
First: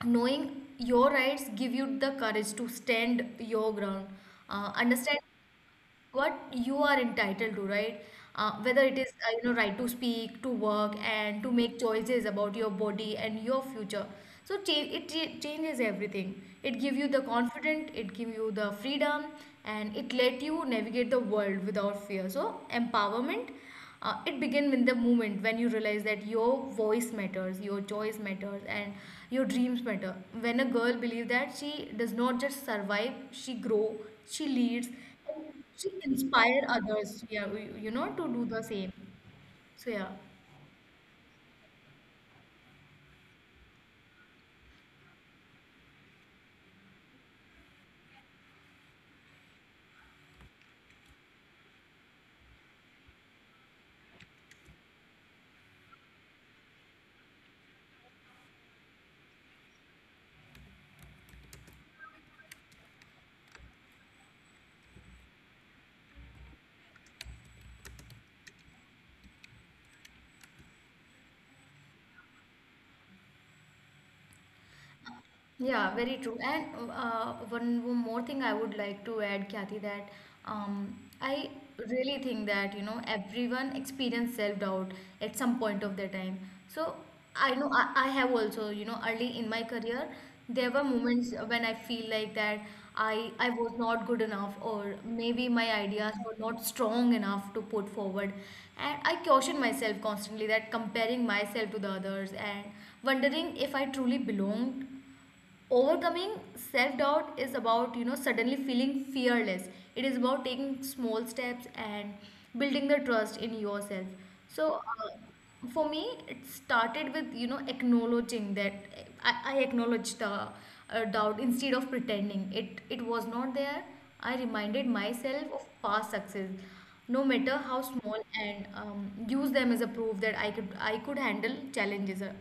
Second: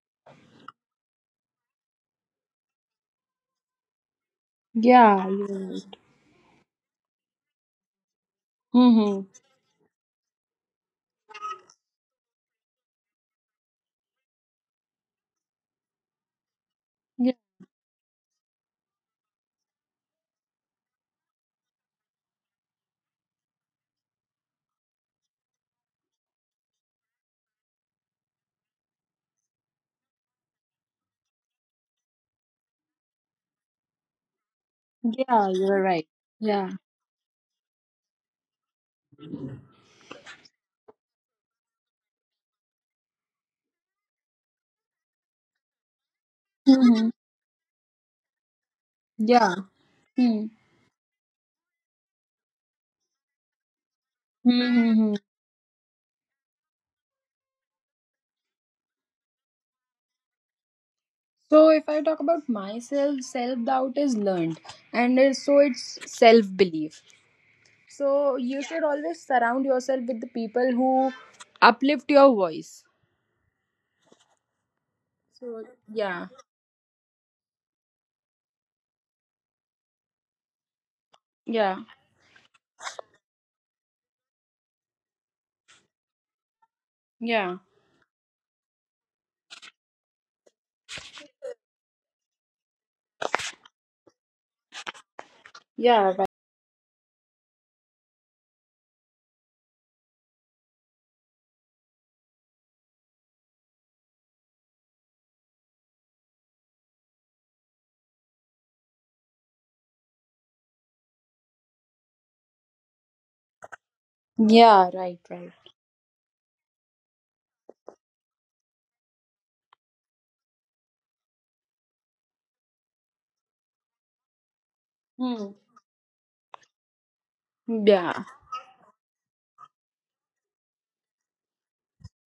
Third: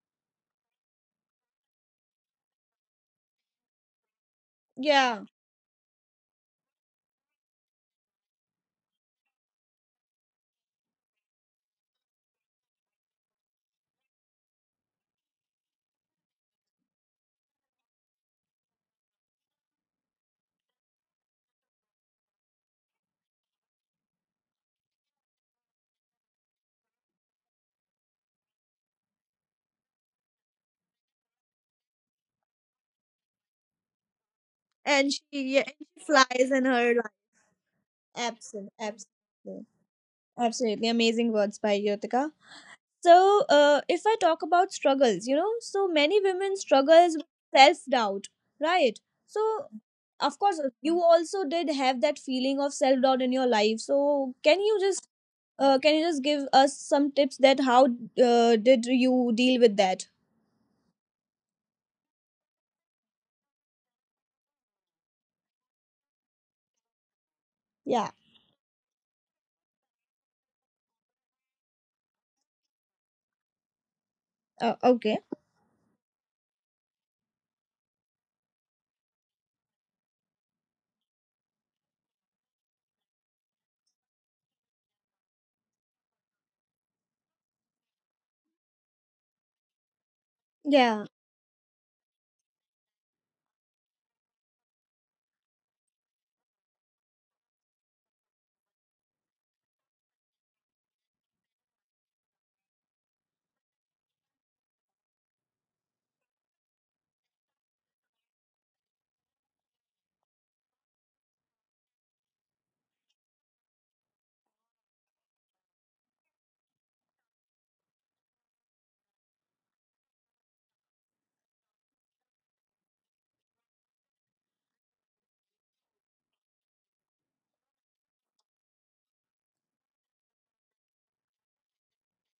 knowing your rights give you the courage to stand your ground, understand
Yeah,
Yeah, you're right.
what you are entitled to, right? Whether it is
Mm-hmm.
you know, right to speak, to work, and to make choices about your body and your future. So changes everything. It gives you the
Yeah.
confidence, it gives you the freedom, and it let you navigate the world without fear. So empowerment, it begins in the moment when you realize that your voice matters, your choice matters, and your dreams matter. When a girl believes that, she does not just survive, she grow, she leads,
Yeah,
and
you're
should
she
right.
flies
inspire
in
Yeah.
her life.
others, yeah, we, you know, to do the
Absolutely,
same.
absolutely.
So yeah.
Absolutely amazing words by Yotika. So, if I talk about struggles, you know, so many women
Mm-hmm.
struggles with self doubt, right? So
Yeah.
of
Mm.
course you also did have that feeling of self doubt in your life, so can you just
Mm-hmm.
can you just give us some tips that how did you deal with that?
So if I talk about myself, self doubt is learned, and it's self belief.
Yeah.
So you Yeah. should always surround yourself with the people who uplift your voice.
Okay.
So
Yeah, very
yeah,
true. And one more thing I would like to add, Kathy, that I
yeah,
really think that, you know, everyone experience self-doubt at some point of their time. So I
yeah,
know I have also, you know, early in my career, there were
Yeah,
moments when I feel like that I was not good enough, or maybe my ideas
yeah, right.
were not strong enough to put forward, and I caution myself constantly, that comparing myself to the others and wondering if I truly belonged. Overcoming self-doubt is about, you know, suddenly feeling fearless. It is about taking small steps and building the trust in yourself. So
Yeah, right, right.
for me, it started with, you know, acknowledging that I acknowledged the doubt instead of pretending it was not there. I reminded
Hmm.
myself of past success, no matter how small,
Yeah.
and use them as a proof that I could handle challenges.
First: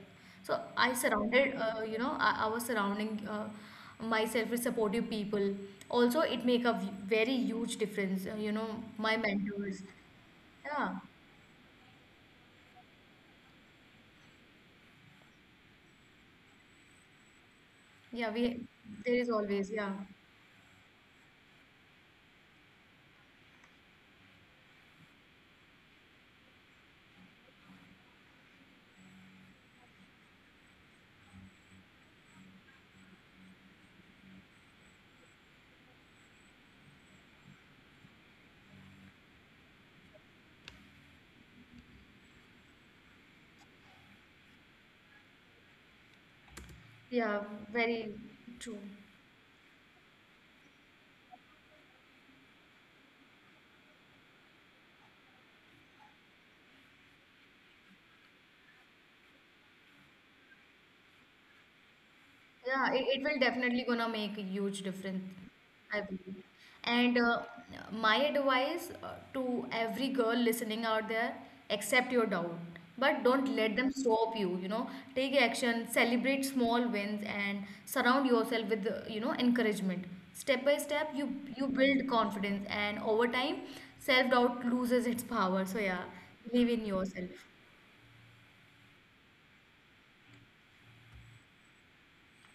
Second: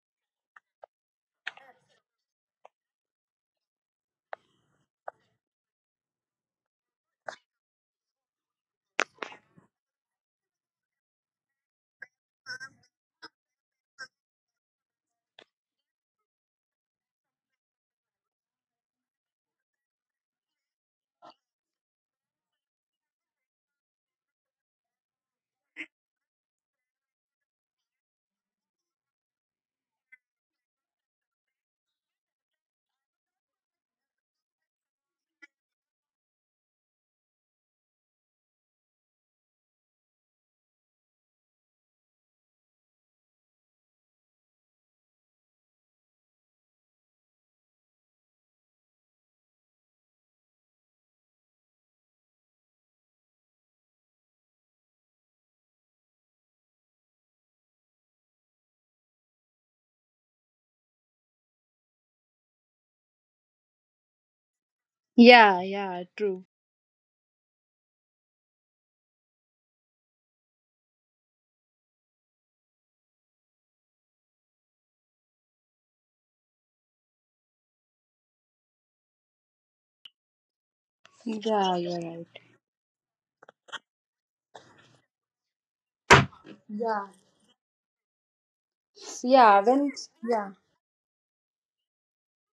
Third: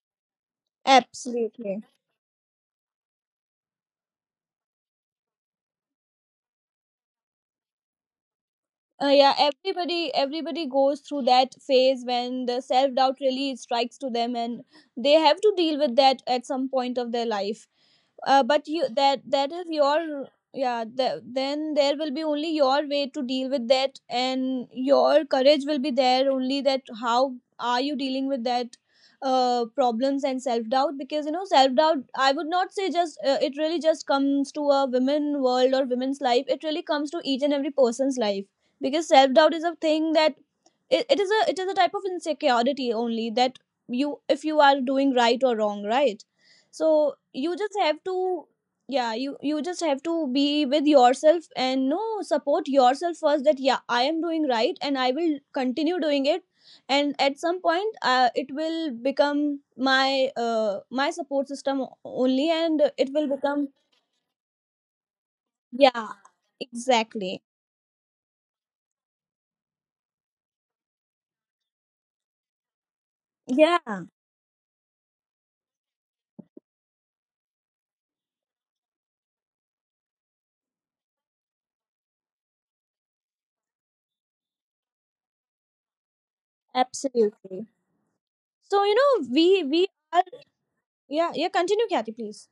So I surrounded,
absolutely.
you know, I was surrounding myself with supportive people. Also, it make a very huge difference. You know, my
Yeah,
mentors.
everybody
Yeah,
goes through that phase when the self doubt really strikes to them, and they have to deal with that at some point of their life.
yeah.
uh,
We
but you
there
that
is
that is
always, yeah,
your, yeah, the, then there will be only your way to deal with that, and your courage will be there only, that how are you dealing with that problems and self doubt. Because you know, self doubt, I would not say just it really just comes to a women world or women's life, it really comes to each and every person's life. Because self doubt is a thing that it is a type of insecurity only, that you, if you are doing right or wrong, right? So
yeah.
you just have
Very
to,
true.
yeah, you just have to be with yourself and no, support yourself first, that yeah, I am doing right and I will continue doing it. And at some point, it will become my my support system only, and
Yeah, it,
it
it
will
will
become,
definitely gonna make a huge difference,
Yeah,
I
yeah,
yeah,
believe.
true.
And
exactly,
my advice to every girl listening out there, accept your doubt, but don't let them
yeah,
stop you, you know. Take action, celebrate small wins, and surround yourself with, you know, encouragement. Step by step, you
Yeah, you're
build
right.
confidence, and over time, self-doubt loses its power. So yeah, believe in
Yeah,
yourself.
absolutely. So you know,
yeah,
we
when
are
yeah.
yeah, yeah, continue Kathy, please.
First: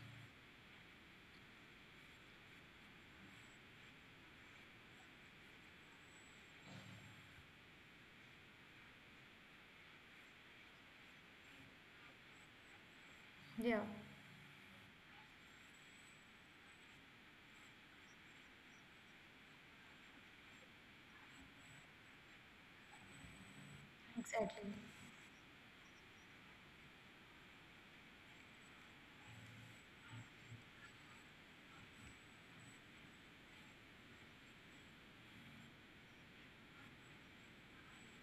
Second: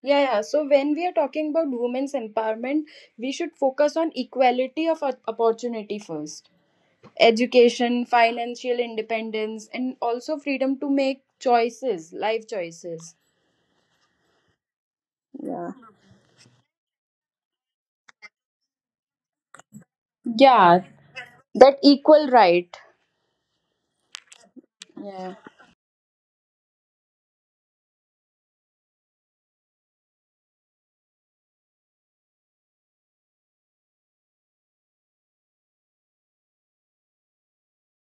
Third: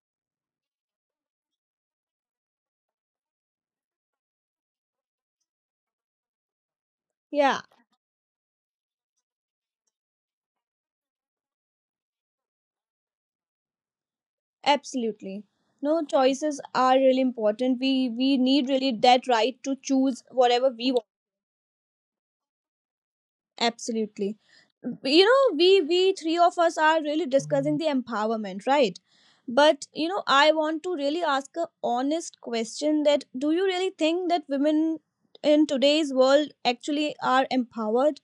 Yeah, yeah. So when we are talking about women's empowerment, we should focus on equality of opportunity first.
Yeah,
Education, financial independence, and also freedom to make choices, life choices.
Yeah,
absolutely.
Yeah.
No, choices are really important. We need really that right to choose whatever
Yeah,
we want.
that equal right.
Absolutely.
exactly.
You
Yeah.
know, we three of us are really discussing the empowerment, right? But you know, I want to really ask a honest question, that do you really think that women in today's world actually are empowered,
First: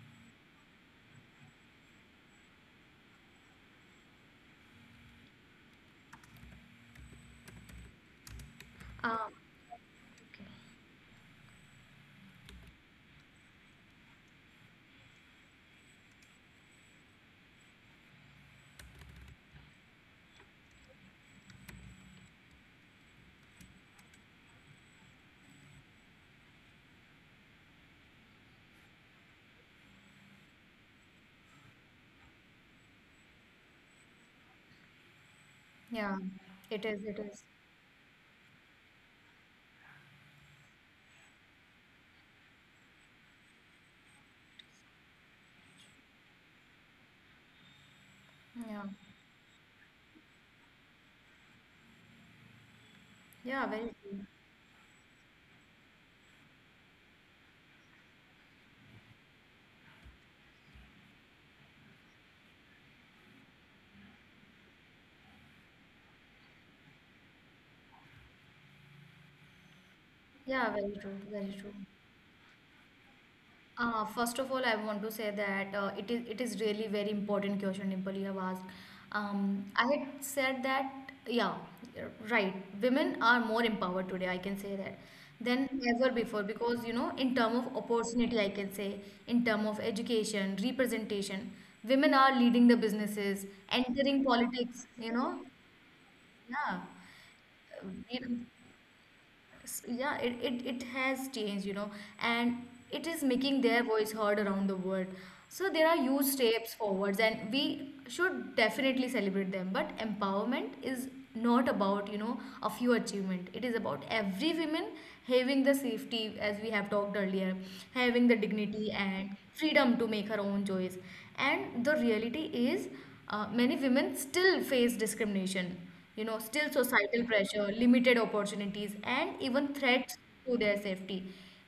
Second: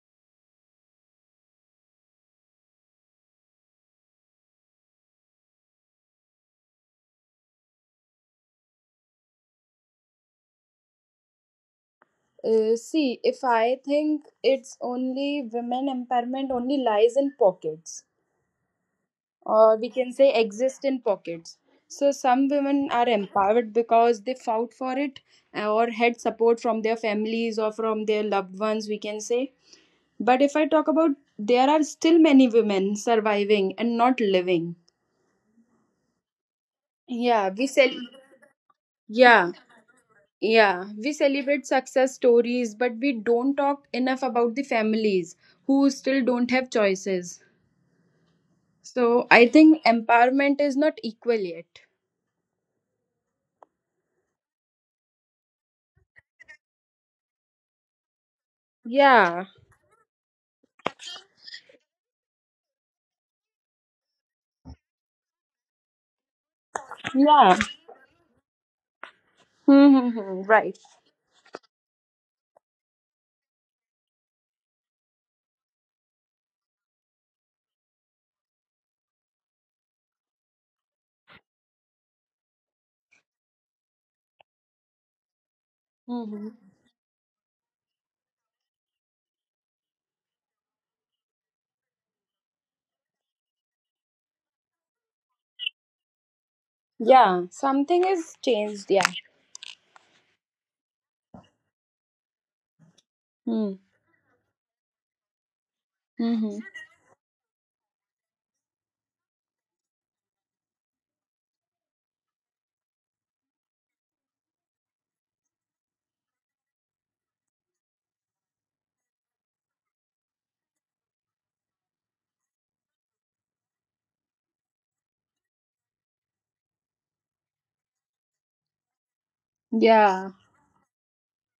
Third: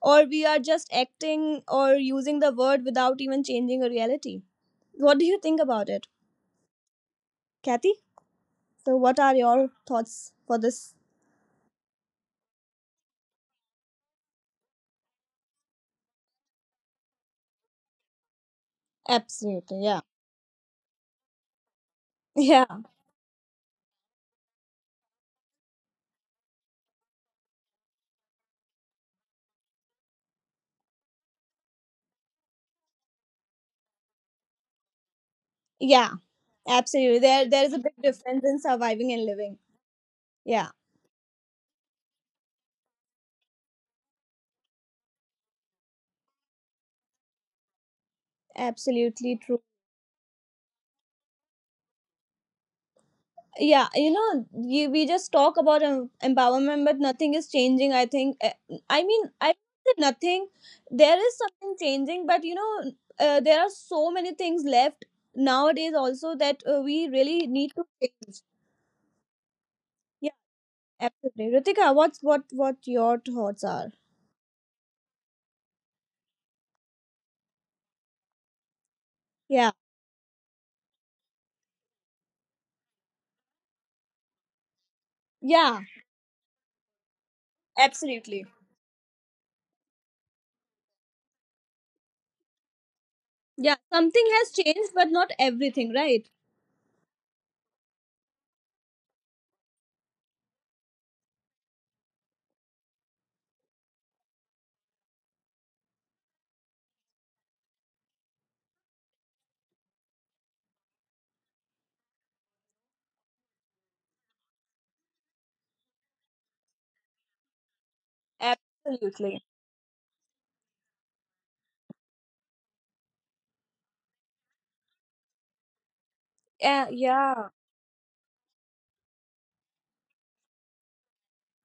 or we are just acting or using the word without even changing a reality? What do you think about it, Kathy? So, what
Um,
are your thoughts
okay.
for this?
See, if I think it's only women empowerment only lies in pockets. Or
Absolutely,
we
yeah.
can say exist in pockets. So some
Yeah,
women are empowered because they fought for it or had support from their families or from their loved ones, we can say. But if I talk about there are still many women surviving and not living.
yeah,
Yeah, it is,
absolutely.
it is.
Yeah,
There
we
is a big
sell
difference in surviving and
yeah,
living. Yeah,
yeah. We celebrate success stories, but we don't talk enough about the families who still don't have choices.
Yeah,
So
absolutely
I
true.
think empowerment is not equal yet.
yeah,
Yeah,
very
you
true.
know, we just talk about empowerment, but nothing is changing, I think. I
Yeah,
said nothing. There is something changing, but you know, there are so many things left nowadays also that we really
yeah.
need to change. Yeah,
Mm-hmm.
Yeah,
Right.
very true,
absolutely.
very true.
Ritika, what your thoughts are?
First of all, I want to say that it is really very important question, Dimple, you have asked.
Yeah.
I had said that, yeah, you're right. Women are more empowered today. I can say that than
Yeah,
ever before,
Mm-hmm.
because, you know, in term of opportunity,
absolutely.
I can say, in term of education, representation, women are leading the businesses,
Yeah,
entering
something has
politics.
changed, but
You
not
know,
everything, right?
Yeah, something
yeah.
has changed. Yeah.
Yeah, it has changed, you know, and it is making their voice heard around the world. So there are huge
Mm-hmm.
steps forwards, and we should definitely celebrate them, but empowerment is not about, you know, a few achievement. It is about every woman having the safety, as we have talked earlier, having the dignity and
Absolutely.
freedom to make her own choice. And the reality is, many women still face discrimination, you know, still societal
Yeah.
pressure, limited opportunities, and even threats
Yeah.
to their safety.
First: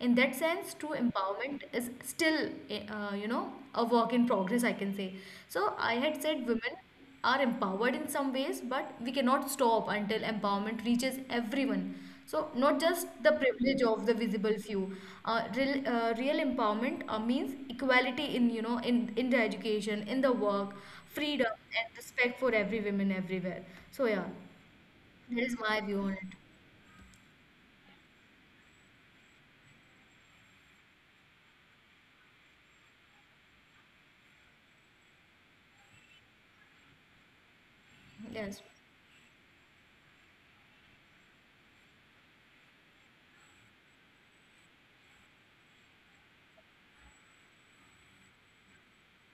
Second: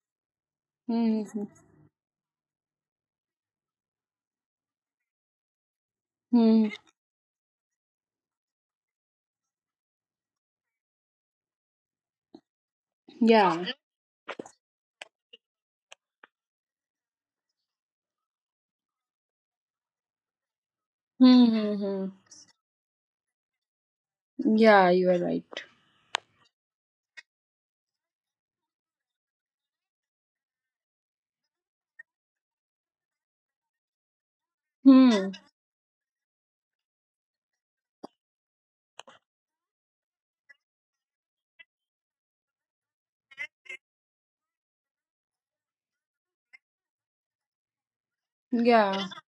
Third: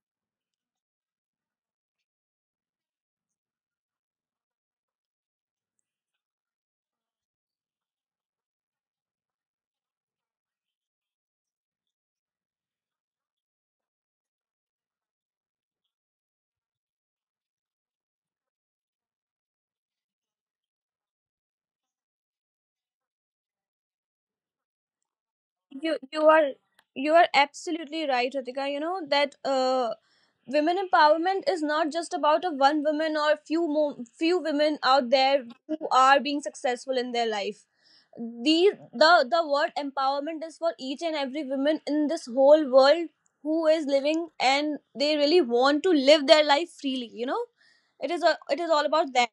In that sense, true
Mm-hmm.
empowerment is still you know, a work in progress, I can say. So I had said women
Mm-hmm.
are empowered in some ways, but we cannot stop until empowerment reaches everyone. So, not just the
Yeah.
privilege of the visible few. Real empowerment means equality in, you know, in the education, in the work, freedom and
Mm-hmm.
respect for every woman everywhere. So yeah,
Yeah, you are
that
right.
is my
You
view on it.
you are absolutely right, Ritika. You know that, uh, women empowerment is not just about a one woman or few women out
Hmm.
there who are being successful in their life.
Yes.
The word empowerment is for each and every woman in this whole world who is living, and they really want to live their life freely, you know? It is all about
Yeah.
that.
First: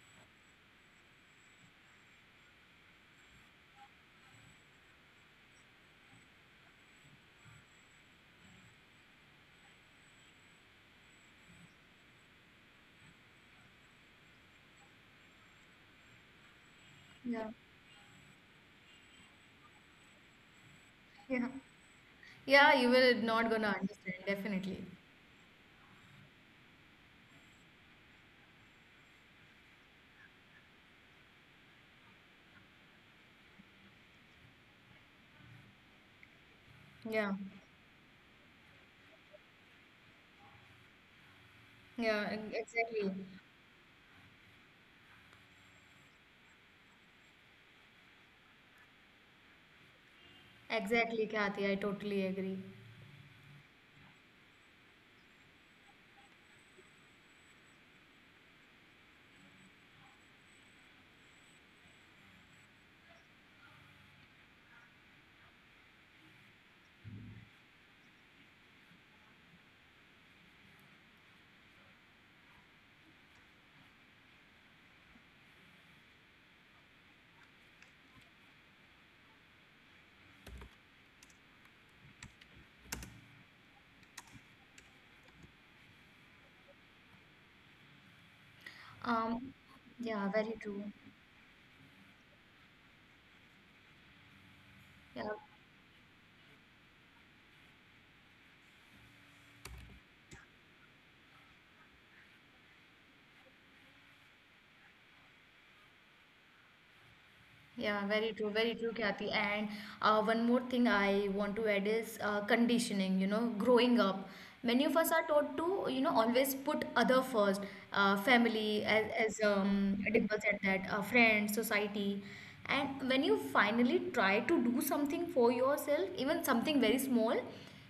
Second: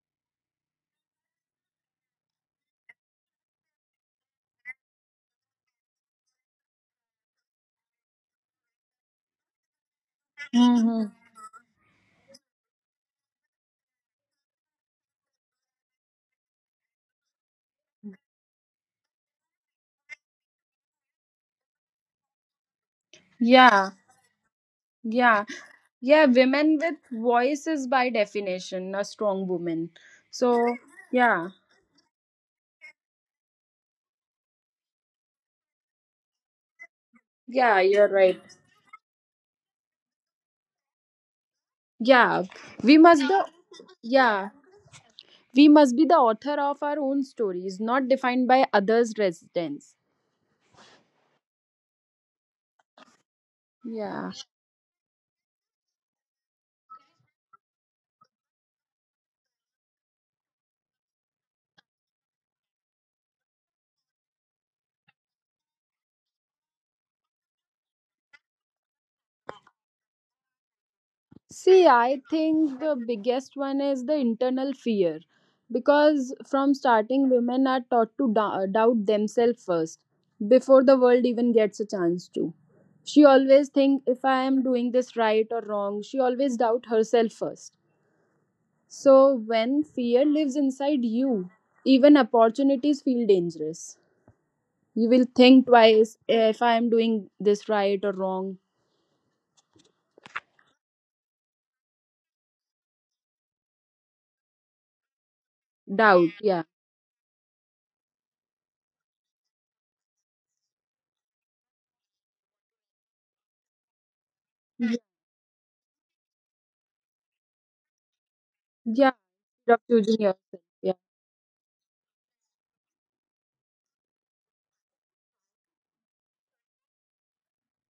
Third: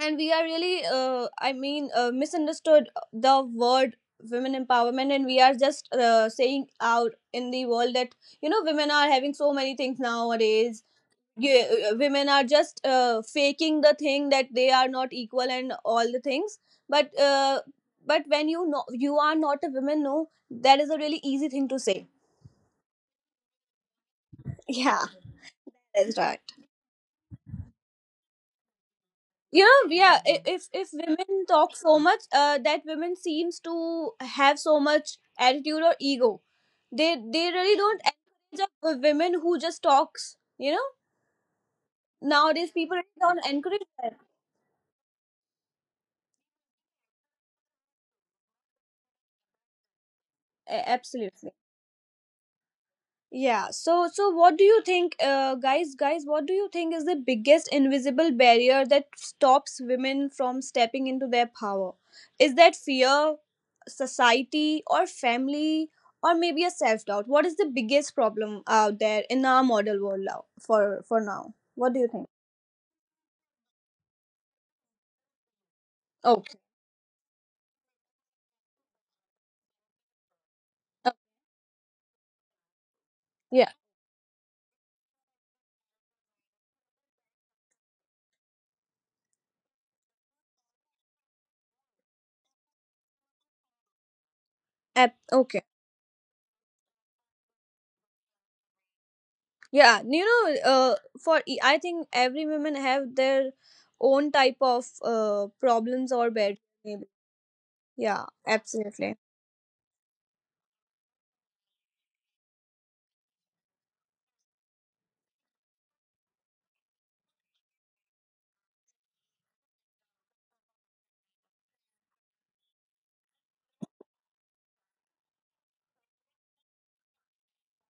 And we are really misunderstood the word women empowerment, and we are just saying out in the world that, you know, women are having so many things nowadays.
Mm-hmm.
Yeah, women are just faking the thing that they are not equal and all the things. but
Yeah.
uh, but when you know you are not a woman, no, that is a really
Yeah.
easy thing to say.
Yeah, you will not gonna
Yeah.
understand definitely.
yeah,
Yeah.
that's
Yeah.
right.
Women with voices by definition, a strong
You
woman.
know, yeah,
So,
if women
yeah.
talk so much, that women seems to have so much attitude or ego, they
Yeah.
they
Yeah,
really don't
you're right.
encourage a women who just talks, you know.
Yeah.
Nowadays
Yeah.
people
Exactly.
really
We
don't
must the
encourage that.
Yeah. We must be the author of our own stories, not defined by others' residence.
Exactly,
Absolutely.
Kathy. I totally agree.
Yeah. So, so
Yeah.
what do you think, guys, what do you think is the biggest invisible barrier that stops women from stepping into their power? Is that fear, society or family, or maybe a self-doubt? What is the biggest problem out there in our model world now, for now?
See,
What do you
I
think?
think the biggest one is the internal fear because
Okay.
from starting, women are taught to doubt themselves first before the
Uh,
world even gets a chance to. She always
yeah.
think if I am doing this right or wrong. She always doubt herself first. So
Um.
when fear
Yeah. Very
lives
true.
inside you, even opportunities feel dangerous. You
Yeah.
will
Okay.
think twice if I am doing this right or wrong.
Yeah, you know, I think every woman have their own type of problems or
Doubt.
barriers.
Yeah.
Yeah,
Yeah,
very true,
absolutely.
Kathy. And one more thing I want to add is conditioning, you know, growing up. Many of us are taught to, you know, always put other first, family, as,
Yeah.
as
Fear of
um,
choosing
Dimple said that,
yourself.
friends, society. And when you finally try to do something for yourself, even something very small,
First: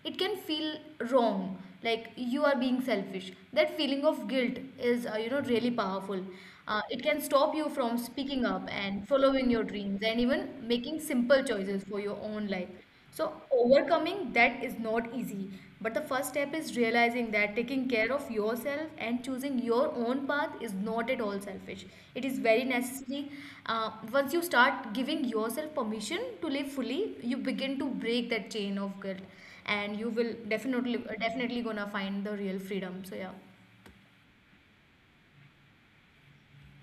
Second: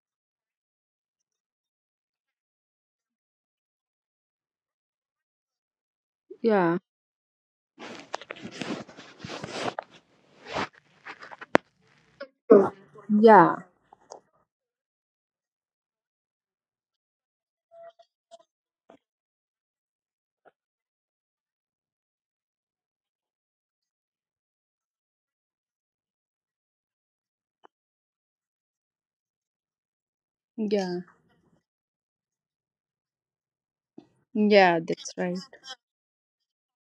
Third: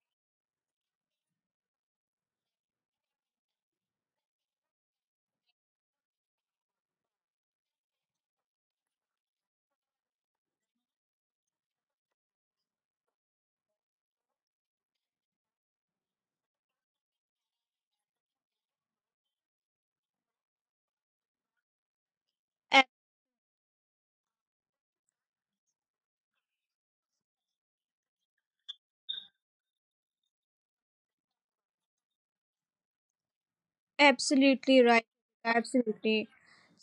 it can feel wrong, like you are being selfish. That feeling of guilt is you know, really powerful.
Yeah.
It can stop you from speaking up and following your dreams and even making simple choices for your own life. So
Yeah.
overcoming that is not easy, but the first step is realizing that taking care of yourself and choosing your own path is not at all selfish. It is very
A-
necessary. Once you start giving yourself permission to live fully, you begin to break that chain of guilt, and you will
Yeah,
definitely gonna find the real freedom. So yeah,
yeah,
Absolutely right.
that's right.
Absolutely.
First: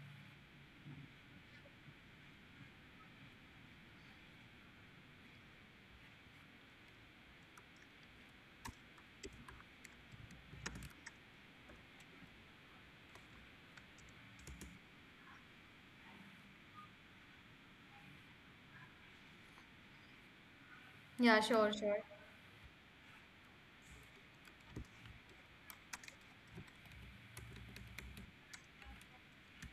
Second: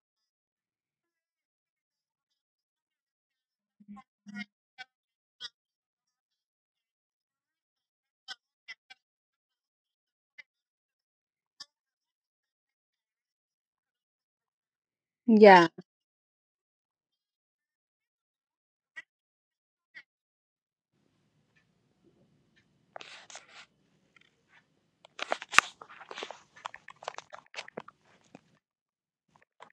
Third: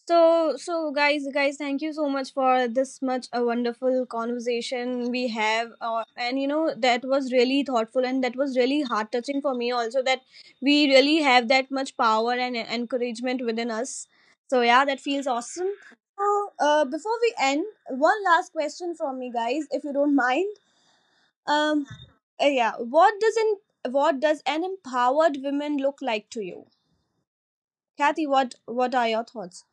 So, so guys, thank you so much for this much a wonderful conversation we have, and you know, that was really thoughtful, and that was really heart touching for me also, that we really have that much power and encouragement within us. So yeah, that feels
Yeah,
awesome. So, before we end, one last question from me, guys, if you don't mind.
yeah, sure,
Um,
sure.
yeah. What does not What does an empowered woman look like to you, Kathy? What are your thoughts?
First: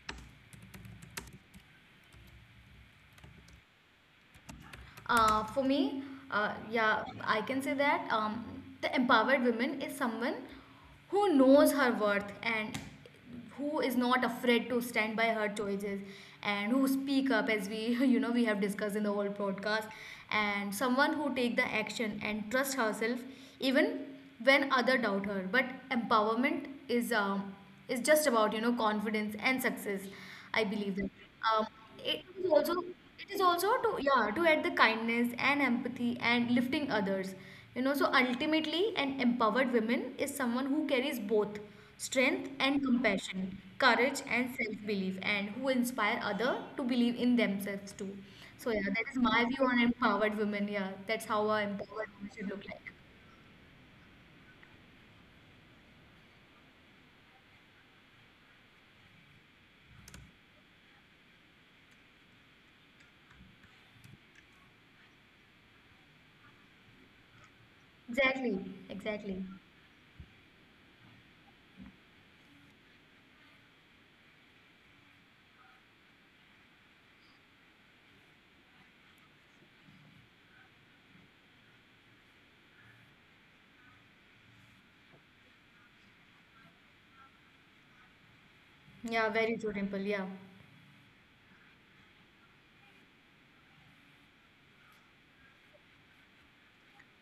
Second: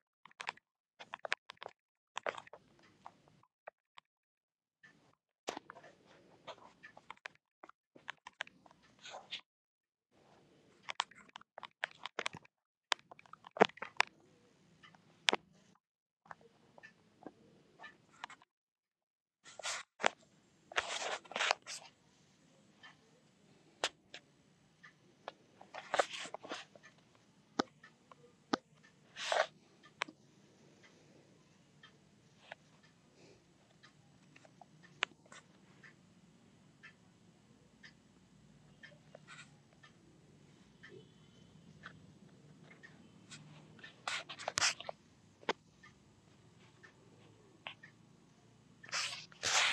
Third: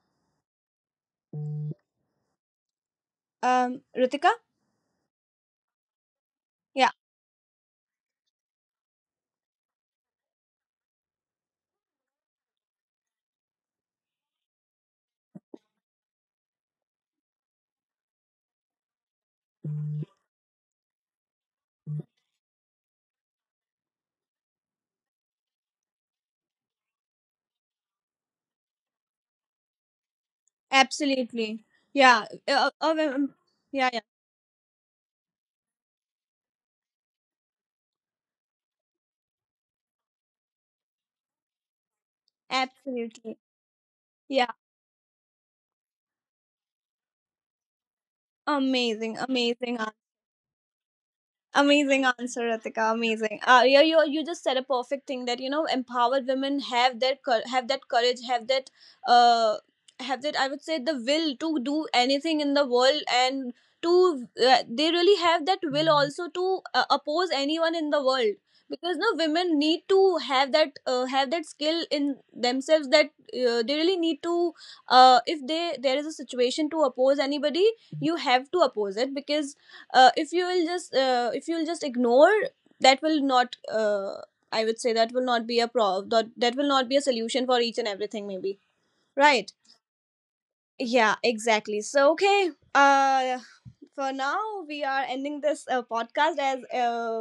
Ritika.
For me,
Yeah,
yeah, I can say that, the empowered woman is someone who knows her worth, and who is not afraid to stand by her choices, and who speak up, as we you know, we have discussed in the whole podcast, and someone who take the action and trust herself, even when other doubt her. But empowerment is just about, you know, confidence and success, I believe that.
absolutely.
um,
Yeah.
it is also,
Yeah,
to,
yeah.
yeah, to add the kindness and empathy and lifting others, you know. So ultimately, an empowered woman is someone who carries both strength and
Absolutely.
compassion, courage
Yeah.
and self-belief, and who inspire other to believe in themselves too. So yeah, that
Amazing,
is my view
amazing.
on empowered women. Yeah, that's how a
Amazing
empowered woman
answer,
should look
Ratika.
like.
Amazing. Yeah, you, you just said a perfect thing, that you know, empowered women have have that courage, have that, uh, have that, I would say, the will to do anything in the world, and to, they really have that will. Mhm. Also to, oppose anyone in the world,
Exactly,
because no
exactly.
women need to have that skill in themselves, that they really need to, if they there is a situation to oppose anybody, you have to oppose it. Because if you will just ignore, that will not, I would say, that, that will not be a solution for each and everything, maybe,
Yeah,
right?
very true, Dimple. Yeah.
Yeah, exactly. So okay, uh, for now, we are ending this, podcast, as,